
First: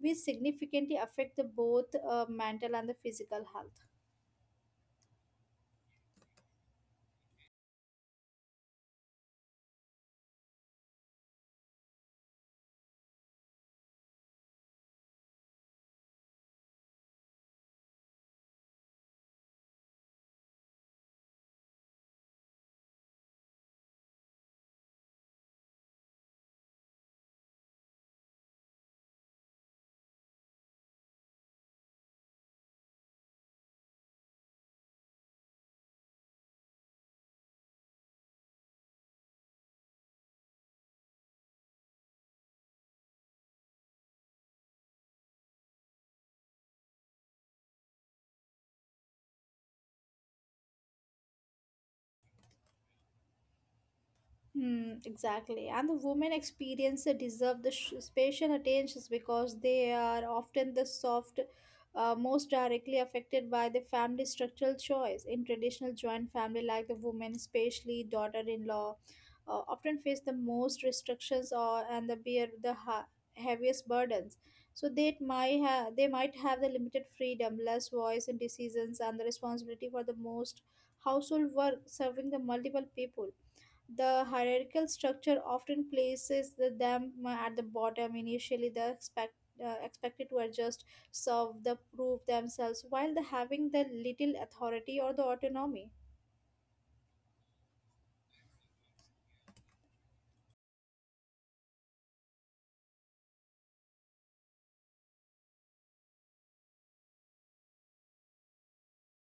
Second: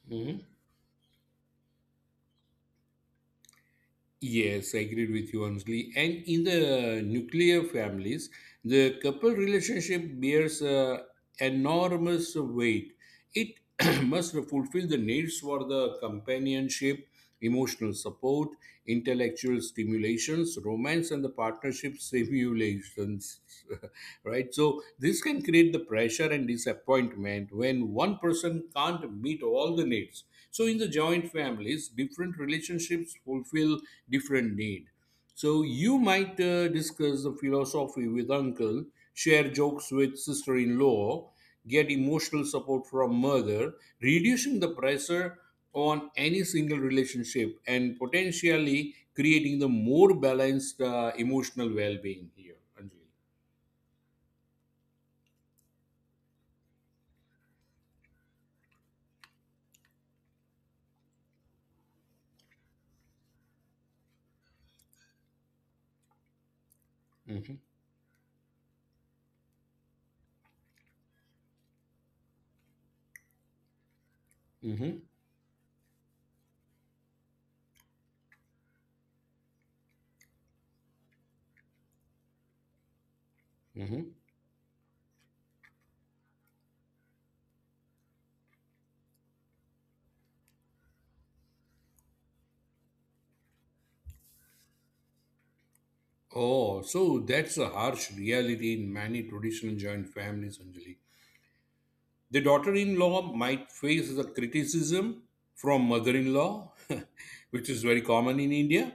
[SPEAKER 1] which significantly affect the both mental and the physical health.
[SPEAKER 2] Yes, I agreed with you, honestly. And in the nuclear families, the couple relationship bears enormous weight. It must fulfill the needs for the companionship, emotional support, intellectual stimulations, romance, and the partnership stimulations, right? So, this can create the pressure and disappointment when one person can't meet all the needs. So, in the joint families, different relationships fulfill different need. So, you might discuss the philosophy with uncle, share jokes with sister in law, get emotional support from mother, reducing the pressure on any single relationship and potentially creating the more balanced emotional well-being here, Anjali.
[SPEAKER 1] Hmm, exactly. And the women experience they deserve the special attention because they are often the soft, most directly affected by the family structural choice. In traditional joint family, like the women,
[SPEAKER 2] Mm-hmm.
[SPEAKER 1] especially daughter-in-law, often face the most restrictions or and the bear the heaviest burdens. So
[SPEAKER 2] Mm-hmm.
[SPEAKER 1] they might have the limited freedom, less voice in decisions, and the responsibility for the most household work, serving the multiple people the
[SPEAKER 2] Mm-hmm.
[SPEAKER 1] hierarchical structure often places them at the bottom. Initially, they expect expected to adjust, serve, the prove themselves, while the having the little authority or the autonomy.
[SPEAKER 2] Oh, so that's a harsh reality in many traditional joint families, Anjali. The daughter in law might face the criticism from mother in law, which is very common in India,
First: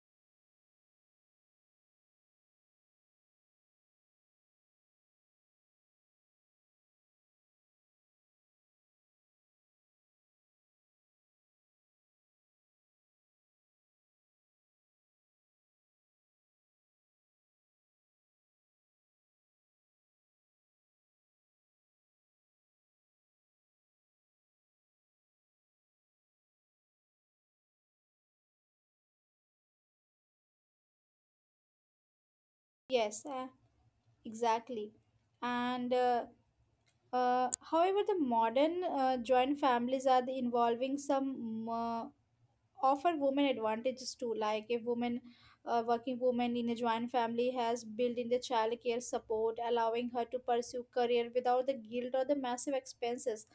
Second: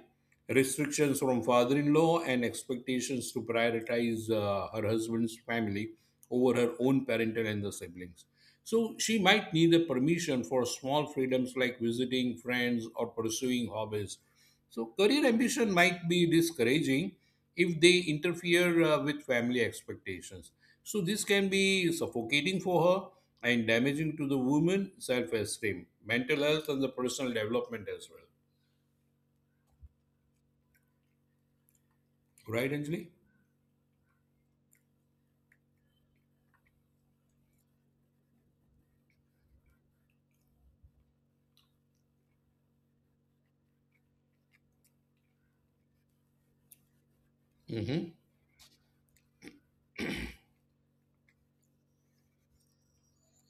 [SPEAKER 2] restrictions from father in law, and expectations to prioritize her husband's family over her own parental and the siblings. So she might need the permission for small freedoms like visiting friends or pursuing hobbies. So career ambition might be discouraging if they interfere with family expectations. So this can be suffocating for her and damaging to the woman self-esteem, mental health, and the personal development as well. Right, Anjali?
[SPEAKER 1] Yes, exactly. And however, the modern joint families are the involving some offer women advantages too like a woman a working woman in a joint family has built in the child care support allowing her to pursue career without the guilt or the massive expenses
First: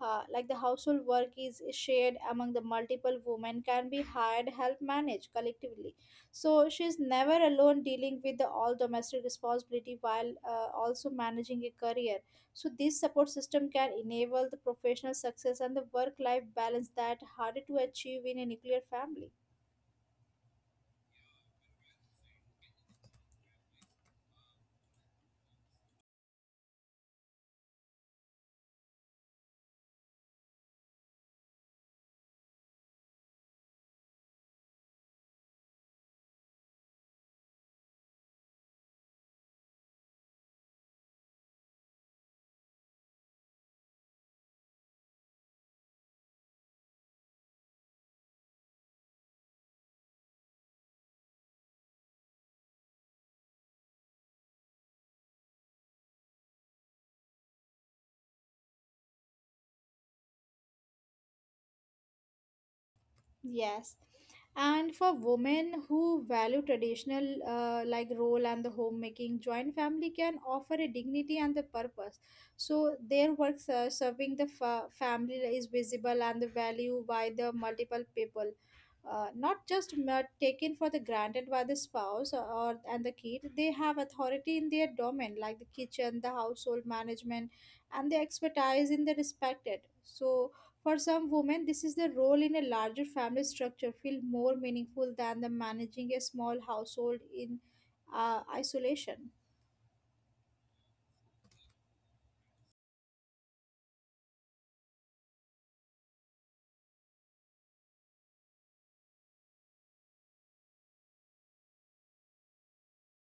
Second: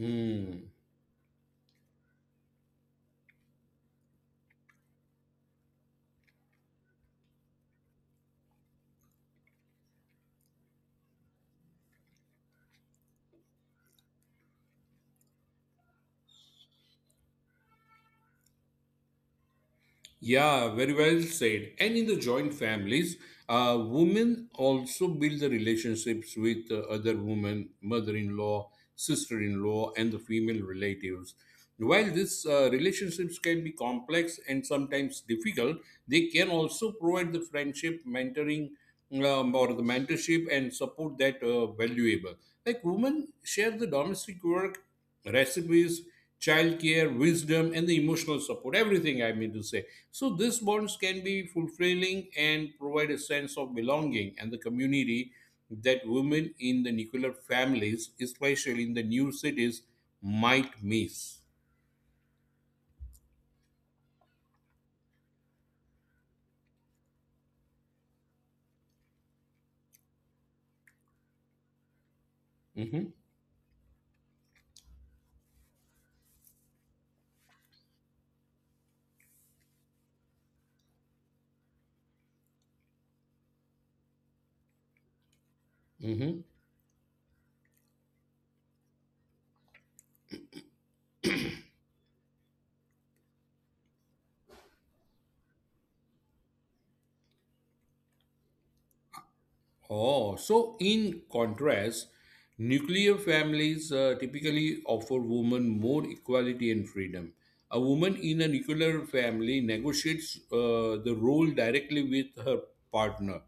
[SPEAKER 1] like the household work is shared among the multiple women can be hired help manage collectively so she's never alone dealing with the all domestic responsibility while also managing a career so this support system can enable the professional success and the work life balance that harder to achieve in a nuclear family.
[SPEAKER 2] Yeah, very well said. And in the joint families, women also build the relationships with other women, mother-in-law, sister-in-law, and the female relatives. While these relationships can be complex and sometimes difficult, they can also provide the friendship, mentoring, or the mentorship and support that valuable. Like women share the domestic work, recipes, childcare, wisdom, and the emotional support. Everything I mean to say. So these bonds can be fulfilling and provide a sense of belonging and the community that women in the nuclear families, especially in the new cities, might miss.
[SPEAKER 1] Yes. And for women who value traditional like role and the homemaking, joint family can offer a dignity and the purpose. So
[SPEAKER 2] Mhm,
[SPEAKER 1] their work serving the family is visible and the value by the multiple people, not just taken for the granted by the spouse or and the kid. They have authority in their domain, like the kitchen, the
[SPEAKER 2] mhm.
[SPEAKER 1] household management, and the expertise in the respected. So for some women, this is the role in a larger family structure feel more meaningful than the managing a small household in isolation.
[SPEAKER 2] Oh, so in contrast, nuclear families typically offer women more equality and freedom. A woman in a nuclear family negotiates the role directly with her partner,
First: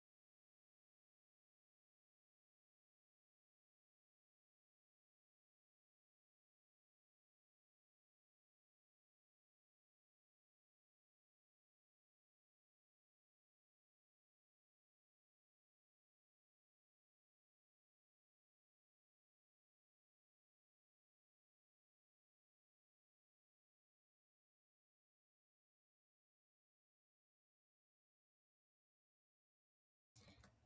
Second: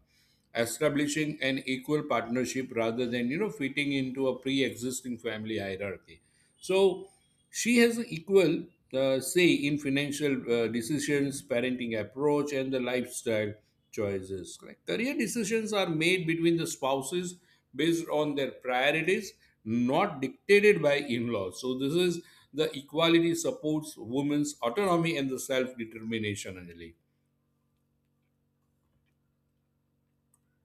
[SPEAKER 2] establishing an equal partnership rather than fitting into a pre-existing family hierarchy. So she has an equal say in financial decisions, parenting approach, and the lifestyle choices. Like career decisions are made between the spouses based on their priorities, not dictated by in-laws. So this is the equality supports women's autonomy and the self-determination,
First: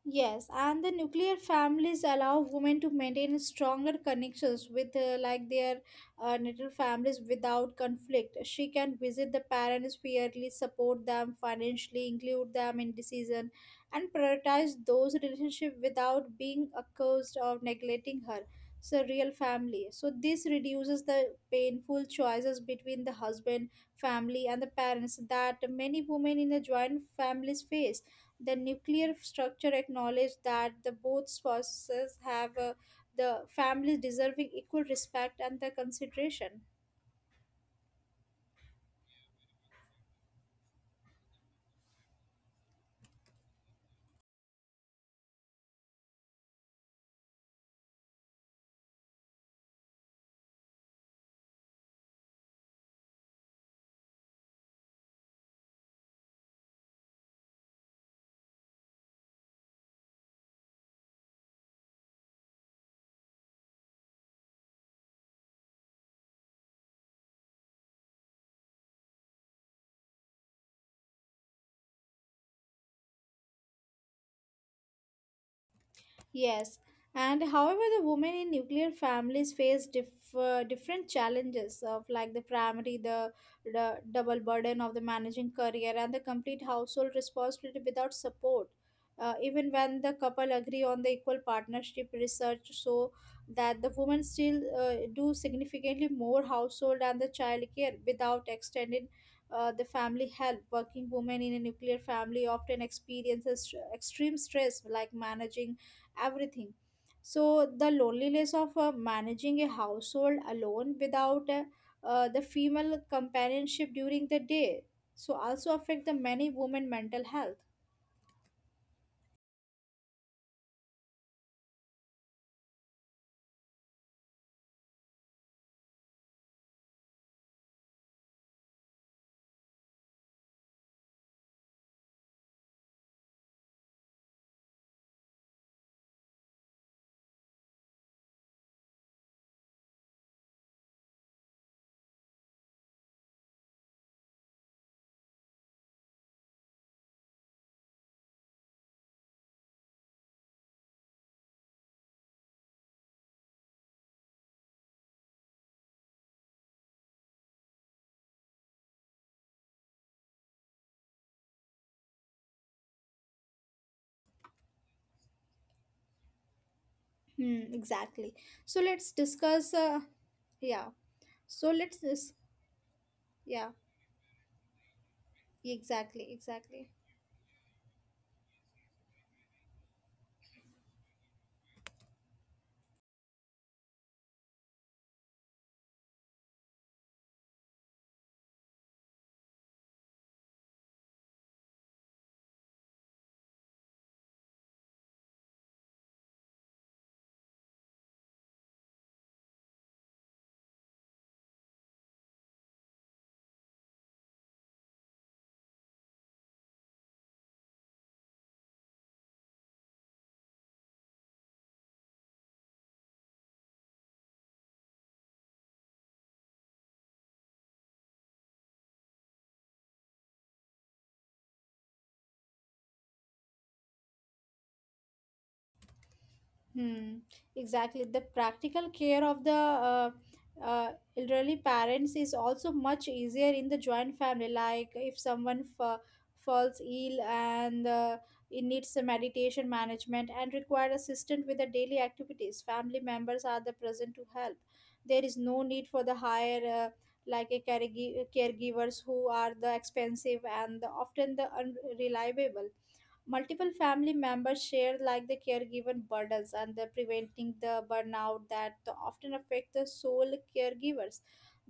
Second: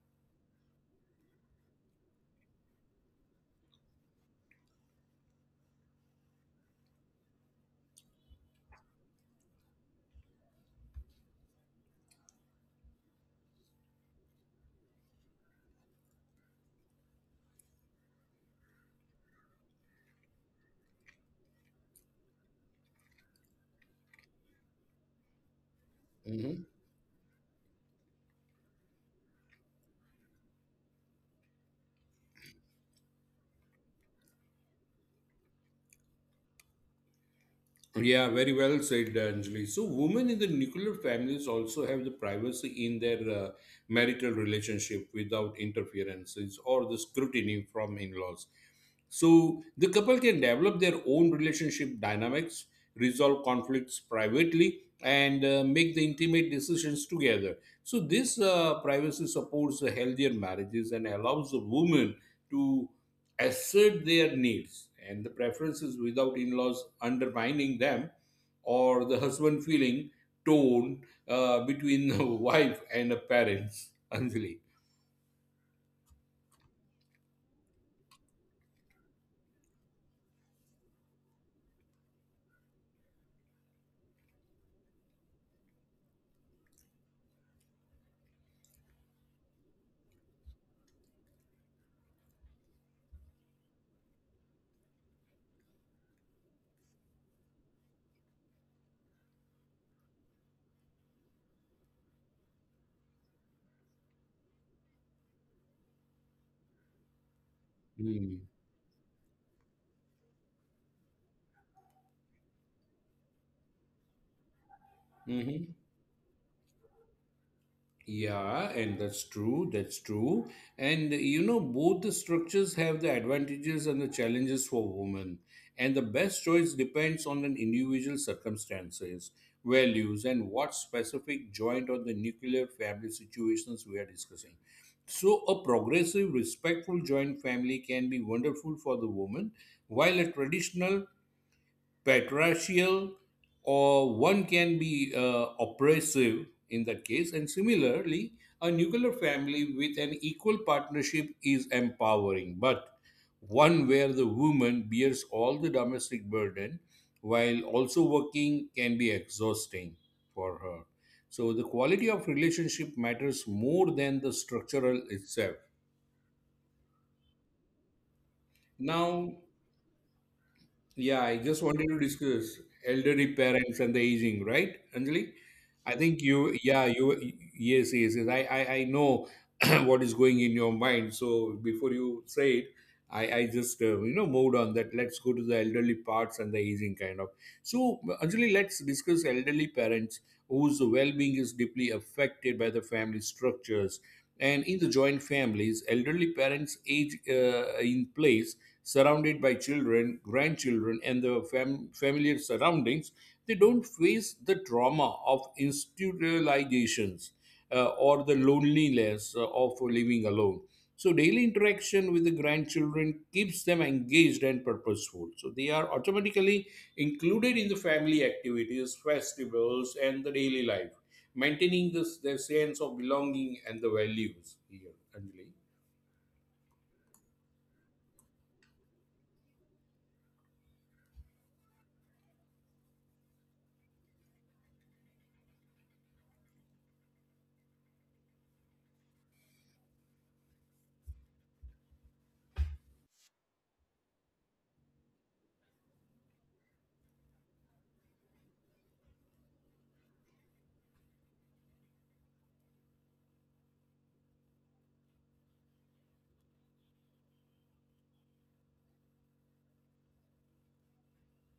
[SPEAKER 1] Yes, and the nuclear families allow women to maintain stronger connections with like their natal families without conflict. She can visit the parents fairly, support them financially, include them in decision, and prioritize those relationships without being accused of neglecting her. So real family. So this reduces the painful choices between the husband, family, and the parents that many women in
[SPEAKER 2] Anjali.
[SPEAKER 1] the joint families face. The nuclear structure acknowledged that the both spouses have the families deserving equal respect and the consideration.
[SPEAKER 2] Yeah, very well said, Anjali. So, women in the nuclear families also have the privacy in their marital relationship without interferences or the scrutiny from in laws. So the couple can develop their own relationship dynamics, resolve conflicts privately, and make the intimate decisions together. So this privacy supports the healthier marriages and allows the women to assert their needs and the preferences without in-laws undermining them or the husband feeling torn between a wife and a parents. Anjali.
[SPEAKER 1] Yes, and however, the women in nuclear families face different challenges of like the double burden of the managing career and the complete household responsibility without support. Even when the couple agree on the equal partnership research, so that the women still do significantly more household and the child care without extended the family help. Working women in a nuclear family often experiences extreme stress like managing everything. So the
[SPEAKER 2] Mm-hmm.
[SPEAKER 1] loneliness of managing a household alone without the female companionship during the day so also affect the many women mental health.
[SPEAKER 2] Yeah, and that's true. That's true. And you know, both the structures have the advantages and the challenges for women. And the best choice depends on an individual circumstances, values, and what specific joint or the nuclear family situations we are discussing. So, a progressive, respectful joint family can be wonderful for the woman, while a traditional patriarchal or one can be oppressive in that case, and similarly a nuclear family with an equal partnership is empowering, but one where the woman bears all the domestic burden while also working can be exhausting for her. So the quality of relationship matters more than the structural itself
[SPEAKER 1] Hmm, exactly. So let's
[SPEAKER 2] now.
[SPEAKER 1] discuss. Yeah.
[SPEAKER 2] Yeah, I
[SPEAKER 1] So
[SPEAKER 2] just
[SPEAKER 1] let's
[SPEAKER 2] wanted to
[SPEAKER 1] this.
[SPEAKER 2] discuss elderly
[SPEAKER 1] Yeah.
[SPEAKER 2] parents and the aging, right, Anjali? I
[SPEAKER 1] Exactly.
[SPEAKER 2] think you,
[SPEAKER 1] Exactly.
[SPEAKER 2] yeah, you, yes, yes, yes. I know what is going in your mind. So before you say it, I just, moved on that. Let's go to the elderly parts and the aging kind of. So, Anjali, let's discuss elderly parents whose well being is deeply affected by the family structures, and in the joint families, elderly parents age in place, surrounded by children, grandchildren, and the familiar surroundings. They don't face the trauma of institutionalizations or the loneliness of living alone. So, daily interaction with the grandchildren keeps them engaged and purposeful. So, they are automatically included in the family activities, festivals, and the daily life, maintaining this their sense of belonging and the values here, Anjali.
[SPEAKER 1] Hmm, exactly. The practical care of the uh, elderly parents is also much easier in the joint family. Like if someone falls ill and it needs a meditation management and require assistance with the daily activities, family members are the present to help. There is no need for the higher like a caregivers who are the expensive and the, often the unreliable. Multiple family members share like the caregiver burdens and the preventing the burnout that the often affect the sole caregivers.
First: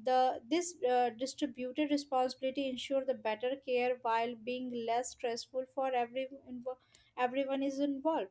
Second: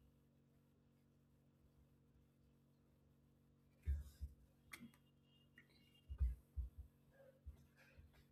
[SPEAKER 1] The this distributed responsibility ensure the better care while being less stressful for everyone is involved.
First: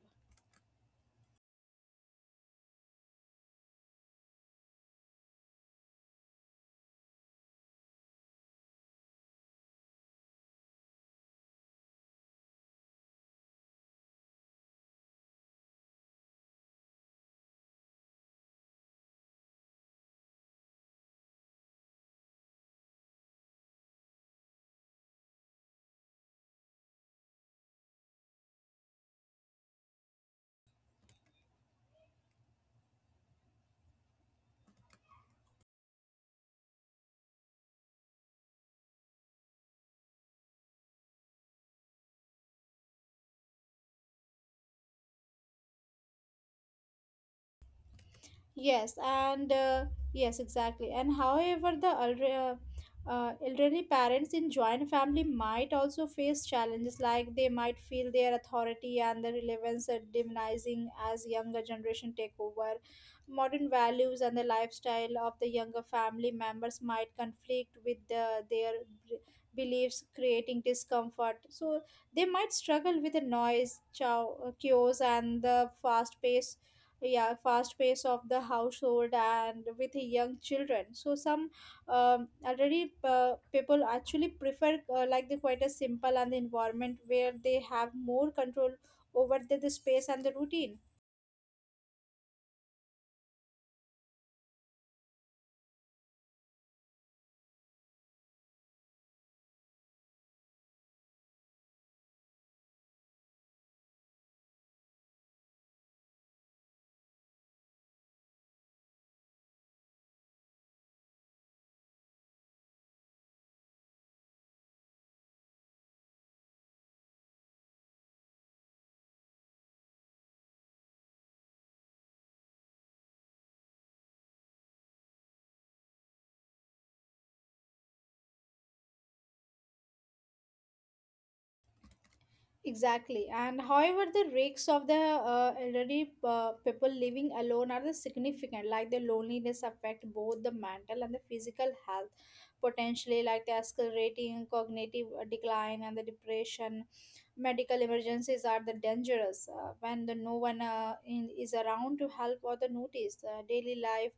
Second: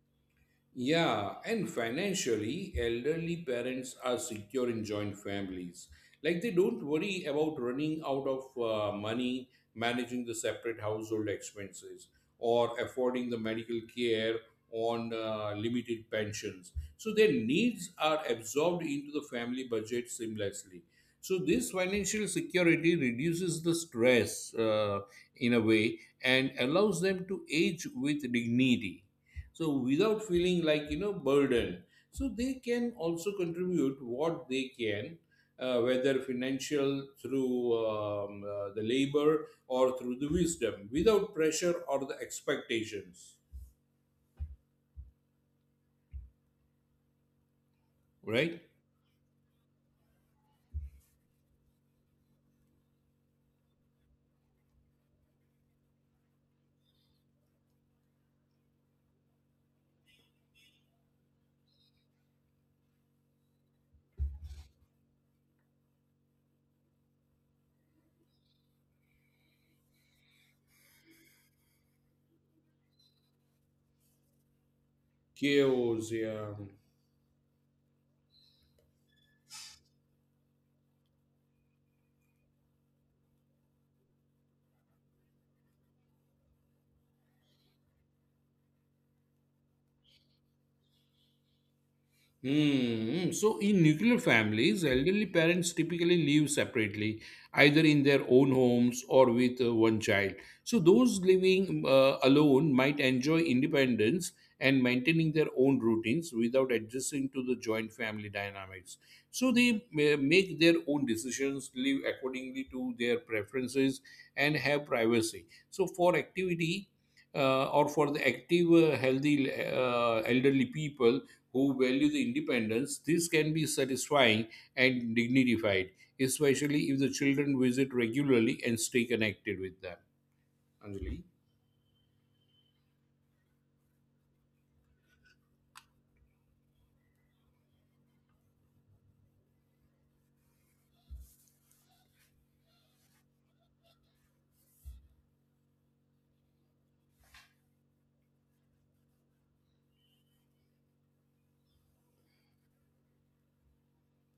[SPEAKER 2] Yeah, and financially, elderly parents are secure in joint families. Like they don't worry about running out of money, managing the separate household expenses, or affording the medical care on limited pensions. So their needs are absorbed into the family budget seamlessly. So this financial security reduces the stress in a way and allows them to age with dignity so without feeling like you know burden so they can also contribute what they can, whether financial through the labor or through the wisdom without pressure or the expectations, right.
[SPEAKER 1] Yes, and yes, exactly. And however, the elderly parents in joint family might also face challenges like they might feel their authority and the relevance are diminishing as younger generation take over. Modern values and the lifestyle of the younger family members might conflict with their b- beliefs, creating discomfort. So they might struggle with the noise, chaos, and the
[SPEAKER 2] Chaos,
[SPEAKER 1] fast
[SPEAKER 2] yeah.
[SPEAKER 1] pace, yeah, fast pace of the household and with young children. So some already people actually prefer like the quite a simple and the environment where they have more control over the space and the routine.
[SPEAKER 2] Hmm. So, in nuclear families, elderly parents typically live separately, either in their own homes or with one child. So, those living alone might enjoy independence and maintaining their own routines without adjusting to the joint family dynamics. So, they may make their own decisions, live accordingly to their preferences, and have privacy. So, for activity or for the active, healthy elderly people, who value the independence, this can be satisfying and dignified, especially if the children visit regularly and stay connected with them. Anjali?
[SPEAKER 1] Exactly. And however, the risks of the elderly people living alone are the significant, like the loneliness affect both the mental and the physical health, potentially like the accelerating cognitive decline and the depression. Medical emergencies are the dangerous when the no one is around to help or the notice. Uh, daily life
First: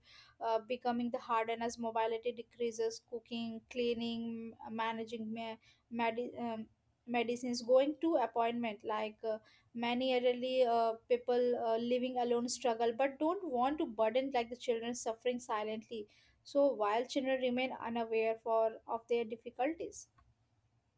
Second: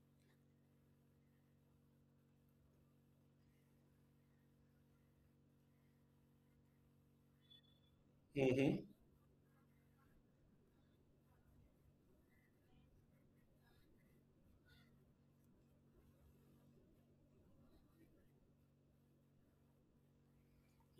[SPEAKER 1] becoming the harder as mobility decreases, cooking, cleaning, managing medi- um, medicines, going to appointment, like many elderly people living alone struggle but don't want to burden like the children, suffering silently so while children remain unaware for of their difficulties.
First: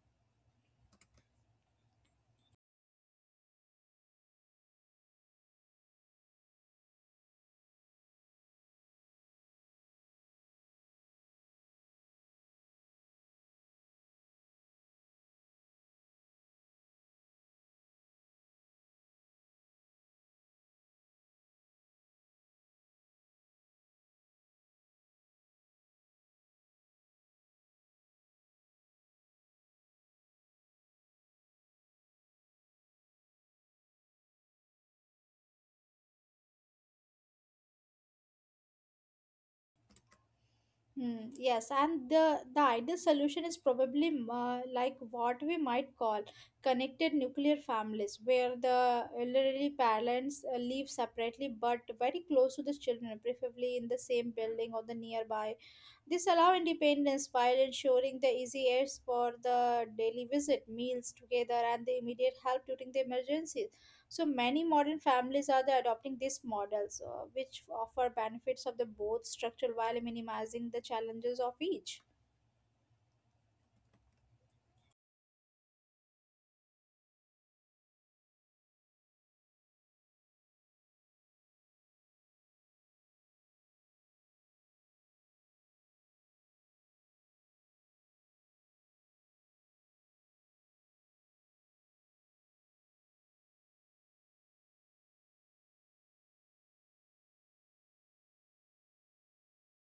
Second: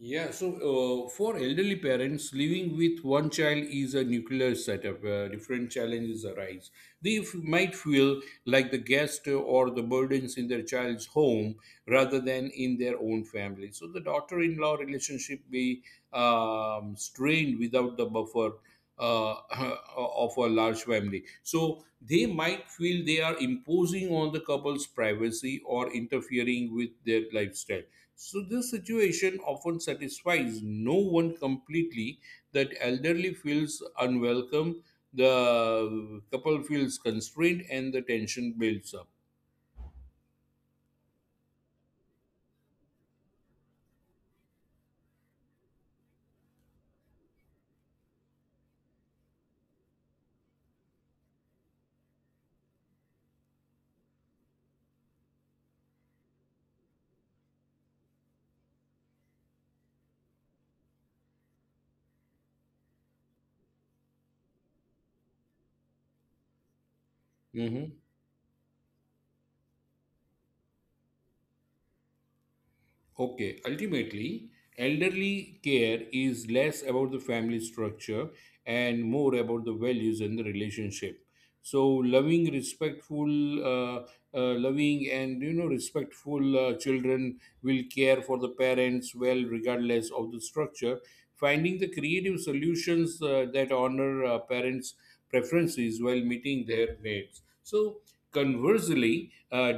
[SPEAKER 2] Yeah, so for elderly parents, living with one child is a nuclear setup. Different challenges arise. They might feel like the guest or the burdens in their child's home rather than in their own family. So the daughter in law relationship be strained without the buffer. Uh, of a large family. So they might feel they are imposing on the couple's privacy or interfering with their lifestyle, so this situation often satisfies no one completely. That elderly feels unwelcome, the couple feels constrained, and the tension builds up.
[SPEAKER 1] Hmm, yes, and the ideal solution is probably like what we might call connected nuclear families, where the elderly parents live separately but very close to the children, preferably in the same building or the nearby. This allow independence while ensuring the easy aids for the daily visit, meals together, and the immediate help during the emergencies. So many modern families are the adopting these models, which
[SPEAKER 2] Mhm.
[SPEAKER 1] offer benefits of the both structure while minimizing the challenges of each.
[SPEAKER 2] Okay, ultimately, elderly care is less about the family structure and more about the values and the relationship. So, uh, loving, and you know, respectful children will care for the parents well, regardless of the structure. Finding the creative solutions that honor parents' preferences while meeting their needs. So, conversely,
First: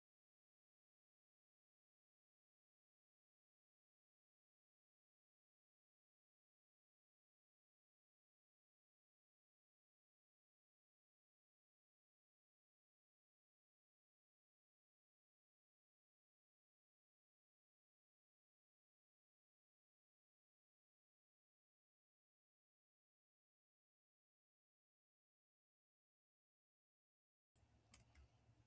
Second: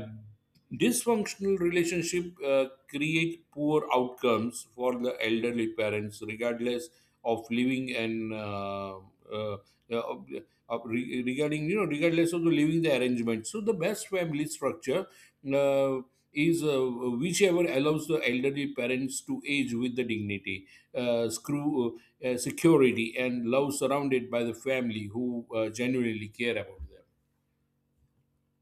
[SPEAKER 2] dysfunctional relationship create poor outcomes for the elderly parents, regardless of living uh, uh, regarding you know regardless of the living the arrangement. So the best family structure uh, is whichever allows the elderly parents to age with the dignity, screw security, and love, surrounded by the family who genuinely care about them.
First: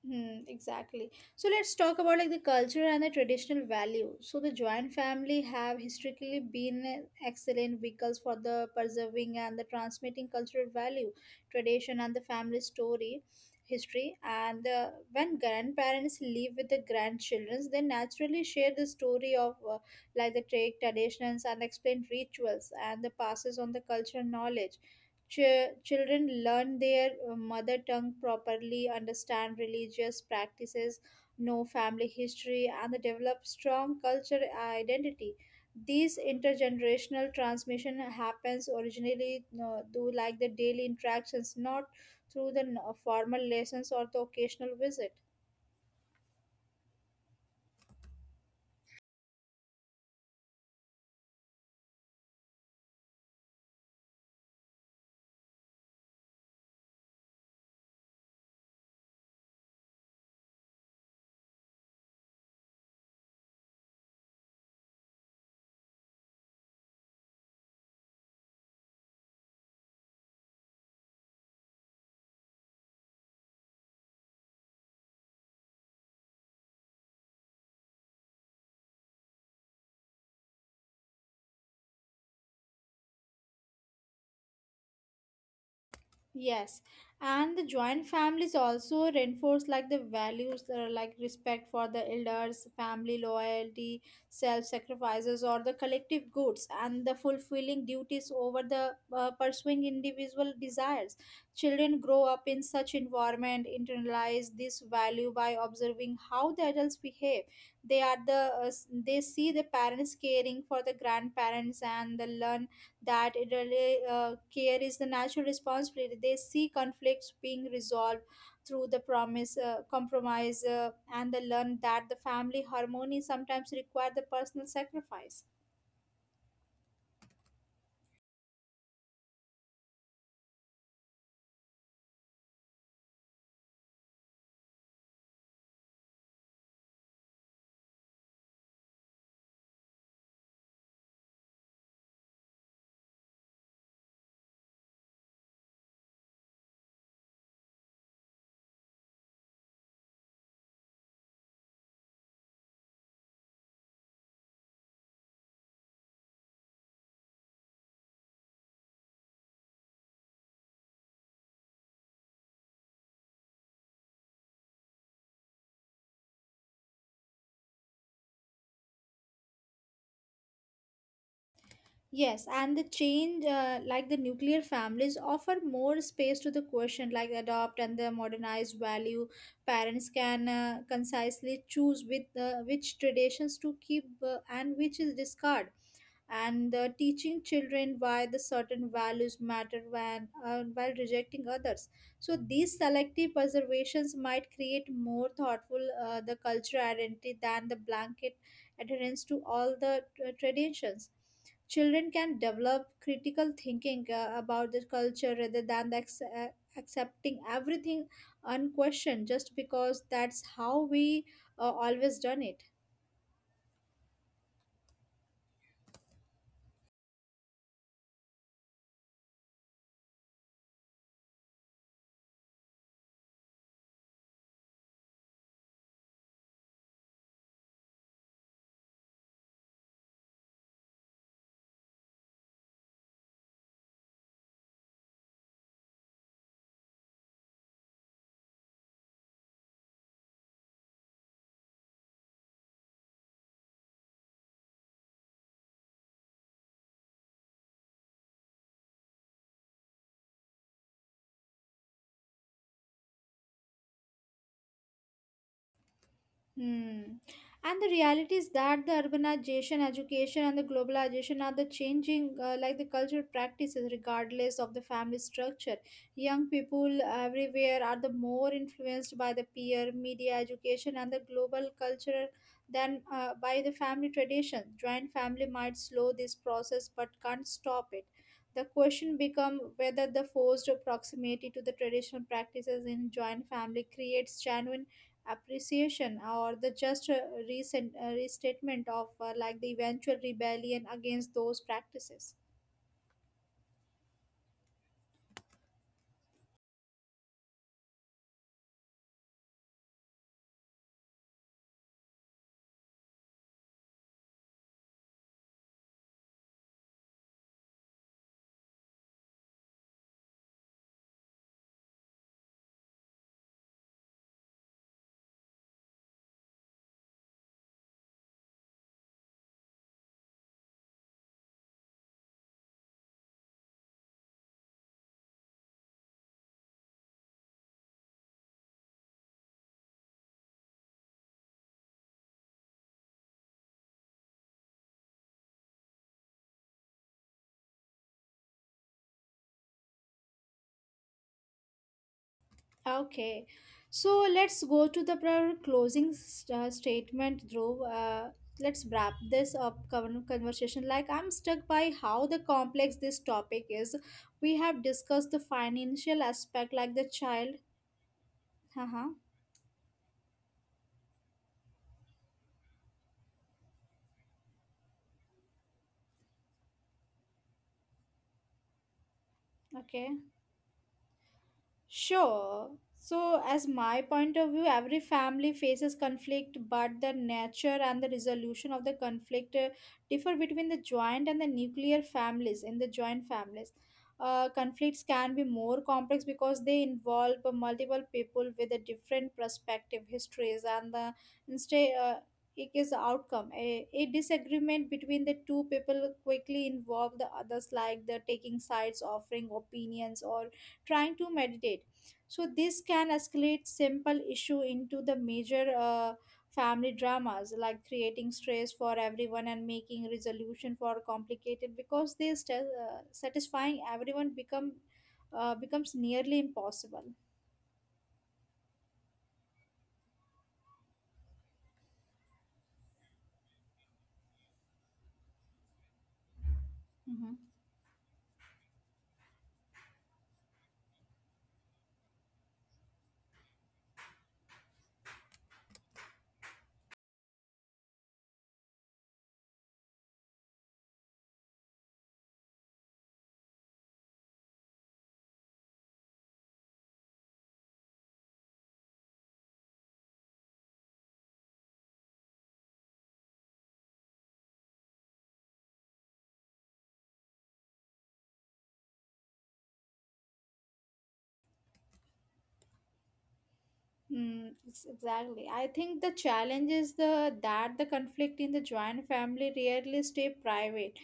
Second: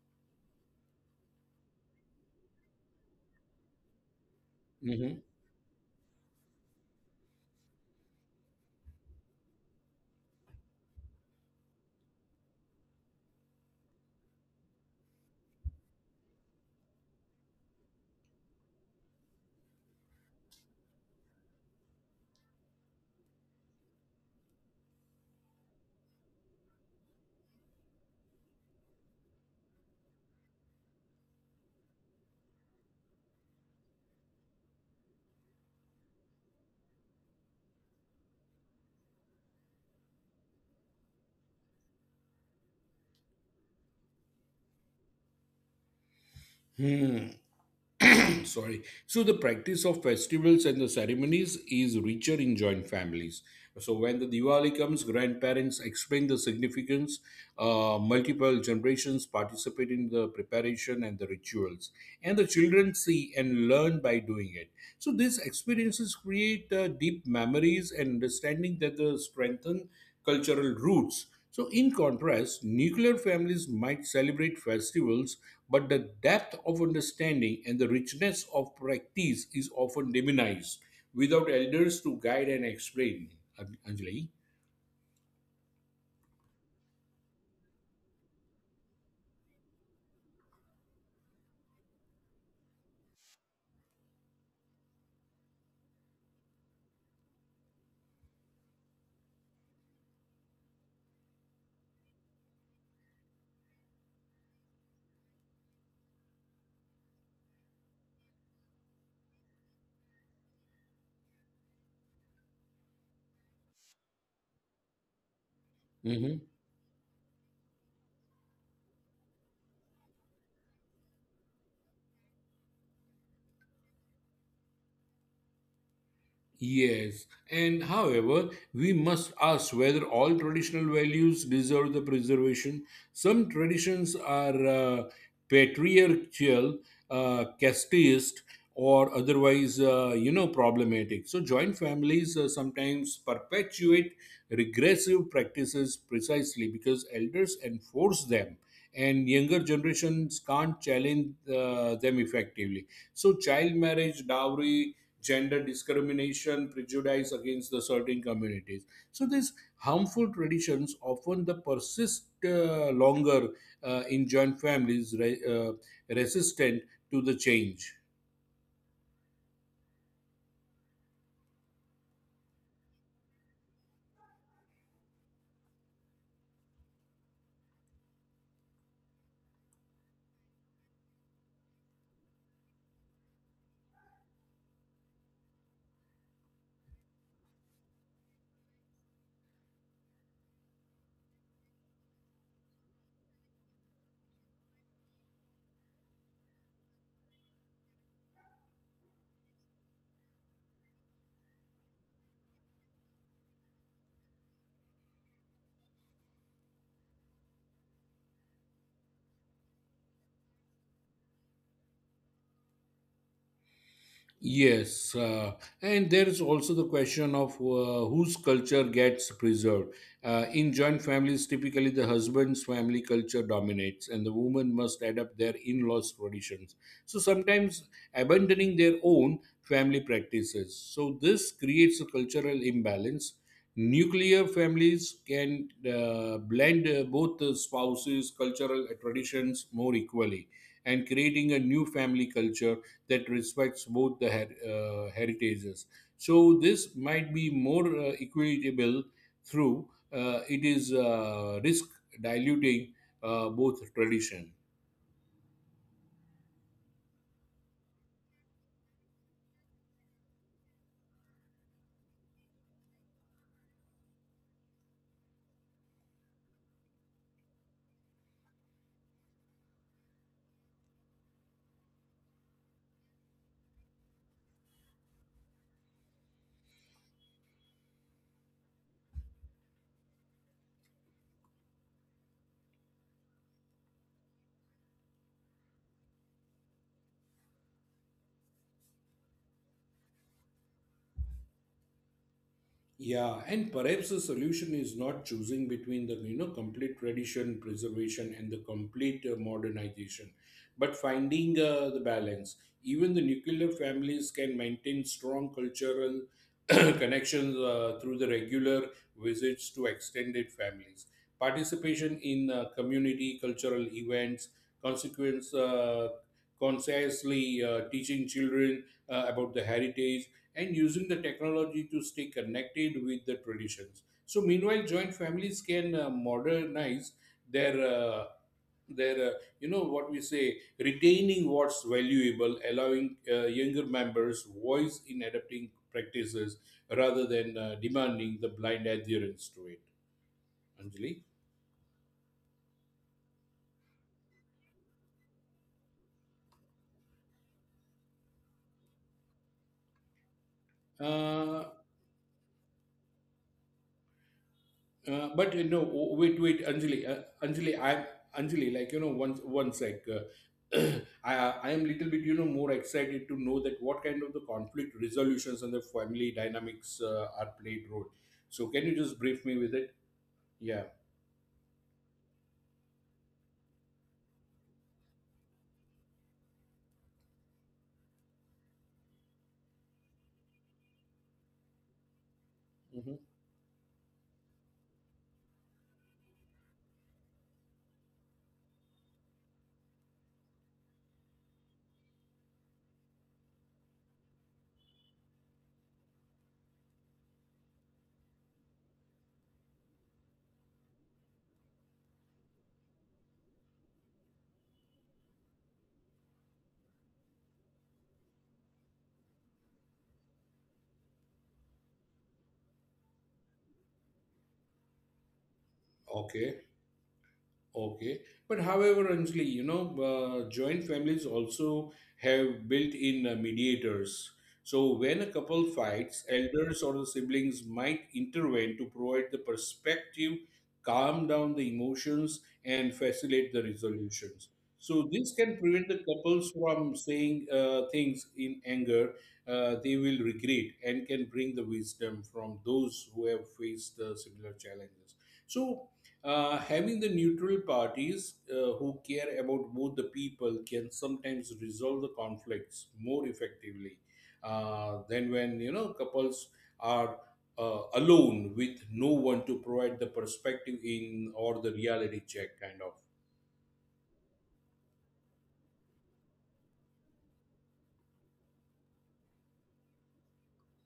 [SPEAKER 1] Hmm, exactly. So let's talk about like the culture and the traditional value. So the joint
[SPEAKER 2] Mhm.
[SPEAKER 1] family have historically been an excellent vehicles for the preserving and the transmitting cultural value, tradition and the family story, history. And when grandparents live with the grandchildren, they naturally share the story of like the trade traditions and explain rituals and the passes on the cultural knowledge. Children learn their mother tongue properly, understand religious practices, know family history, and they develop strong culture identity. These intergenerational transmission happens originally through like the daily interactions, not through the formal lessons or the occasional visit.
[SPEAKER 2] Hmm. Sorry, so the practice of festivals and the ceremonies is richer in joint families. So when the Diwali comes, grandparents explain the significance, multiple generations participate in the preparation and the rituals, and the children see and learn by doing it. So these experiences create deep memories and understanding that the strengthen cultural roots. So in contrast, nuclear families might celebrate festivals, but the depth of understanding and the richness of practice is often demonized without elders to guide and explain. Anjali?
[SPEAKER 1] Yes, and the joint families also reinforce like the values that are like respect for the elders, family loyalty, self-sacrifices, or the collective goods, and the fulfilling duties over the pursuing individual desires. Children grow up in such environment, internalize this value by observing how the adults behave. They are the they see the parents caring for the grandparents and the learn that it really care is the national responsibility. They see conflicts being resolved through the compromise, and they learn that the family harmony sometimes require the personal sacrifice.
[SPEAKER 2] Yes, and however, we must ask whether all traditional values deserve the preservation. Some traditions are patriarchal, casteist, or otherwise, you know, problematic. So, joint families sometimes perpetuate regressive practices precisely because elders enforce them, and younger generations can't challenge them effectively. So, child marriage, dowry, gender discrimination, prejudice against the certain communities. So these harmful traditions often the persist longer in joint families, resistant to the change.
[SPEAKER 1] Yes, and the change, like the nuclear families, offer more space to the question, like adopt and the modernized value. Parents can concisely choose with which traditions to keep and which is discard and teaching children why the certain values matter when while rejecting others, so these selective preservations might create more thoughtful the cultural identity than the blanket adherence to all the traditions. Children can develop critical thinking about the culture rather than accepting everything unquestioned just because that's how we always done it.
[SPEAKER 2] Yes, and there is also the question of whose culture gets preserved. In joint families, typically the husband's family culture dominates, and the woman must adapt their in laws' traditions. So sometimes abandoning their own family practices. So this creates a cultural imbalance. Nuclear families can blend both the spouses' cultural traditions more equally and creating a new family culture that respects both the heritages. So this might be more equitable through it is risk diluting both traditions.
[SPEAKER 1] Hmm. And the reality is that the urbanization, education, and the globalization are the changing, like the cultural practices, regardless of the family structure. Young people everywhere are the more influenced by the peer media education and the global culture than by the family tradition. Joint family might slow this process, but can't stop it. The question becomes whether the forced proximity to the traditional practices in joint family creates genuine appreciation or the just recent restatement of like the eventual rebellion against those practices.
[SPEAKER 2] Yeah, and perhaps the solution is not choosing between the you know complete tradition preservation and the complete modernization, but finding the balance. Even the nuclear families can maintain strong cultural connections through the regular visits to extended families, participation in community cultural events, consequence consciously teaching children about the heritage and using the technology to stay connected with the traditions. So, meanwhile, joint families can modernize their uh, their you know what we say, retaining what's valuable, allowing younger members voice in adapting practices rather than demanding the blind adherence to it. Anjali.
[SPEAKER 1] Okay, so let's go to the closing statement, Dhruv. Let's wrap this up conversation. Like, I'm struck
[SPEAKER 2] Uh,
[SPEAKER 1] by how the complex this topic is. We have discussed the
[SPEAKER 2] But you know,
[SPEAKER 1] financial
[SPEAKER 2] oh, wait,
[SPEAKER 1] aspect
[SPEAKER 2] wait,
[SPEAKER 1] like the
[SPEAKER 2] Anjali,
[SPEAKER 1] child.
[SPEAKER 2] Anjali, I'm Anjali. Like
[SPEAKER 1] Uh-huh.
[SPEAKER 2] you know, once, I, I am little bit, you know, more excited to know that what kind of the conflict resolutions and the family dynamics are played role. So, can you just brief me with it?
[SPEAKER 1] Okay.
[SPEAKER 2] Yeah.
[SPEAKER 1] Sure. So, as my point of view, every family faces conflict, but the nature and the resolution of the conflict differ between the joint and the nuclear families. In the joint
[SPEAKER 2] Hmm.
[SPEAKER 1] families, conflicts can be more complex because they involve multiple people with a different perspective, histories, and the instead. It is outcome a disagreement between the two people quickly involve the others like the taking sides, offering opinions, or trying to meditate. So this can escalate simple issue into the major family dramas, like creating stress for everyone and making resolution for complicated because satisfying everyone becomes nearly
[SPEAKER 2] Okay.
[SPEAKER 1] impossible.
[SPEAKER 2] Okay, but however, Anjali, you know, joint families also have built-in mediators. So when a couple fights, elders or the
[SPEAKER 1] Mhm.
[SPEAKER 2] siblings might intervene to provide the perspective, calm down the emotions, and facilitate the resolutions. So this can prevent the couples from saying things in anger they will regret and can bring the wisdom from those who have faced similar challenges. So having the neutral parties who care about both the people can sometimes resolve the conflicts more effectively than when you know couples are alone with no one to provide the perspective in or the reality check kind of.
[SPEAKER 1] Exactly. I think the challenge is the that the conflict in the joint family rarely stay private.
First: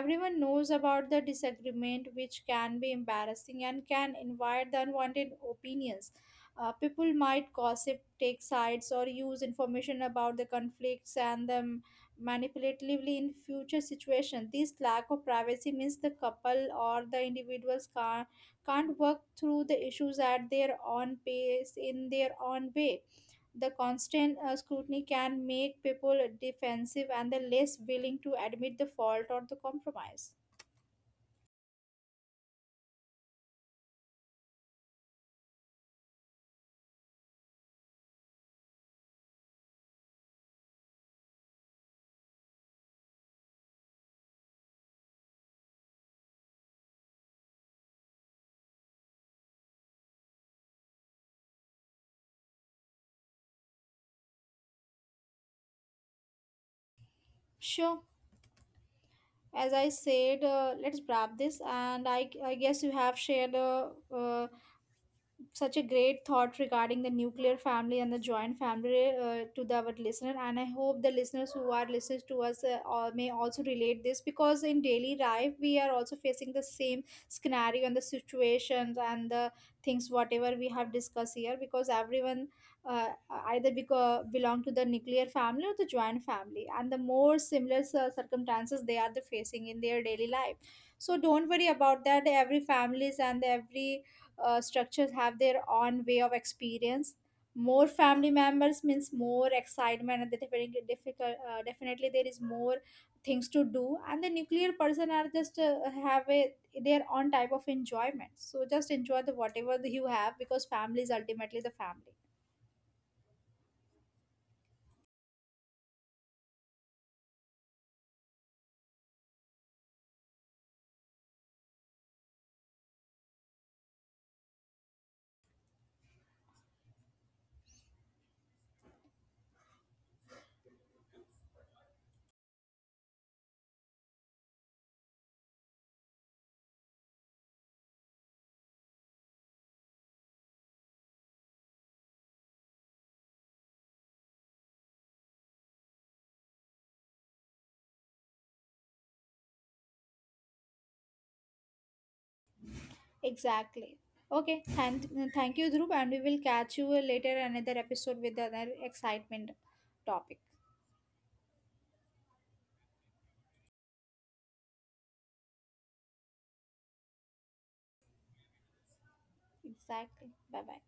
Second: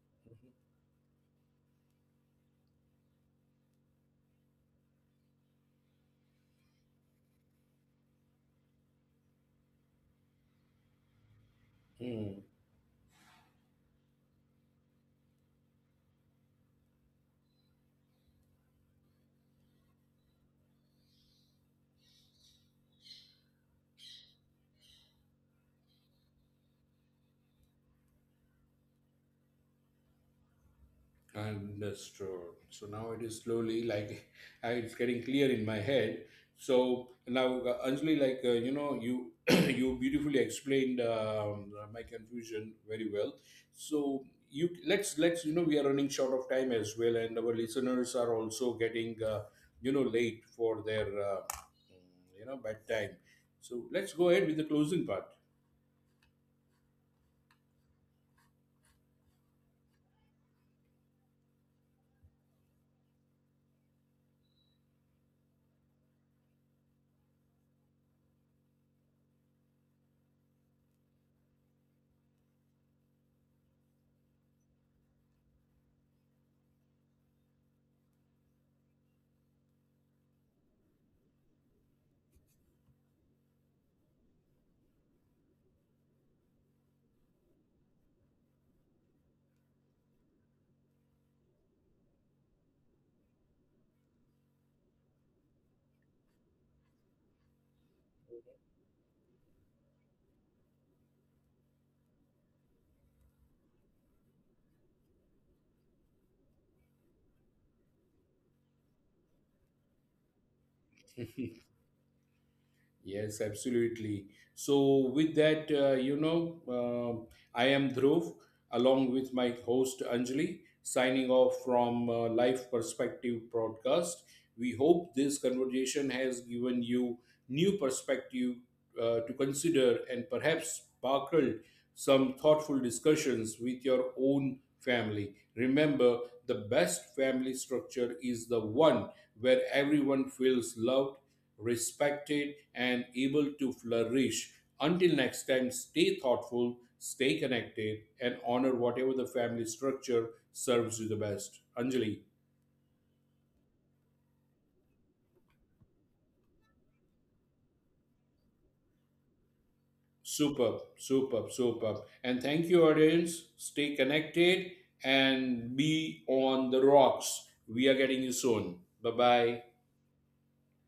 [SPEAKER 1] Everyone knows about the disagreement, which can be embarrassing and can invite the unwanted opinions. People might gossip, take sides, or use information about the conflicts and them
[SPEAKER 2] Hmm.
[SPEAKER 1] manipulatively in future situations. This lack of privacy means the couple or the individuals can't work through the issues at their own pace in their own way. The constant scrutiny can make people defensive and the less willing to admit the fault or the compromise.
[SPEAKER 2] Understood. So now it is slowly like it's getting clear in my head. So now, Anjali, like you know, you you beautifully explained my confusion very well. So you let's you know we are running short of time as well, and our listeners are also getting you know late for their you know bedtime. So let's go ahead with the closing part.
[SPEAKER 1] Sure. As I said, let's wrap this. And I guess you have shared uh, such a great thought regarding the nuclear family and the joint family to our listener. And I hope the listeners who are listening to us all may also relate this, because in daily life we are also facing the same scenario and the situations and the things whatever we have discussed here, because everyone uh, either belong to the nuclear family or the joint family and the more similar circumstances they are the facing in their daily life. So don't worry about that, every families and every structures have their own way of experience. More family members means more excitement and the definitely difficult, definitely there is more things to do, and the nuclear person are just have a their own type of enjoyment. So just enjoy the whatever you have, because family is ultimately the family.
[SPEAKER 2] Yes, absolutely. So, with that, you know, I am Dhruv along with my host Anjali, signing off from Life Perspective Broadcast. We hope this conversation has given you new perspective to consider and perhaps sparkled some thoughtful discussions with your own family. Remember, the best family structure is the one where everyone feels loved, respected, and able to flourish. Until next time, stay thoughtful, stay connected, and honor whatever the family structure serves you the best. Anjali,
[SPEAKER 1] Exactly. Okay, thank you, Dhruv, and we will catch you later another episode with another excitement topic.
[SPEAKER 2] superb, superb, superb. And thank you, audience. Stay connected and be on the rocks. We are getting you soon. Bye bye.
[SPEAKER 1] Exactly. Bye bye.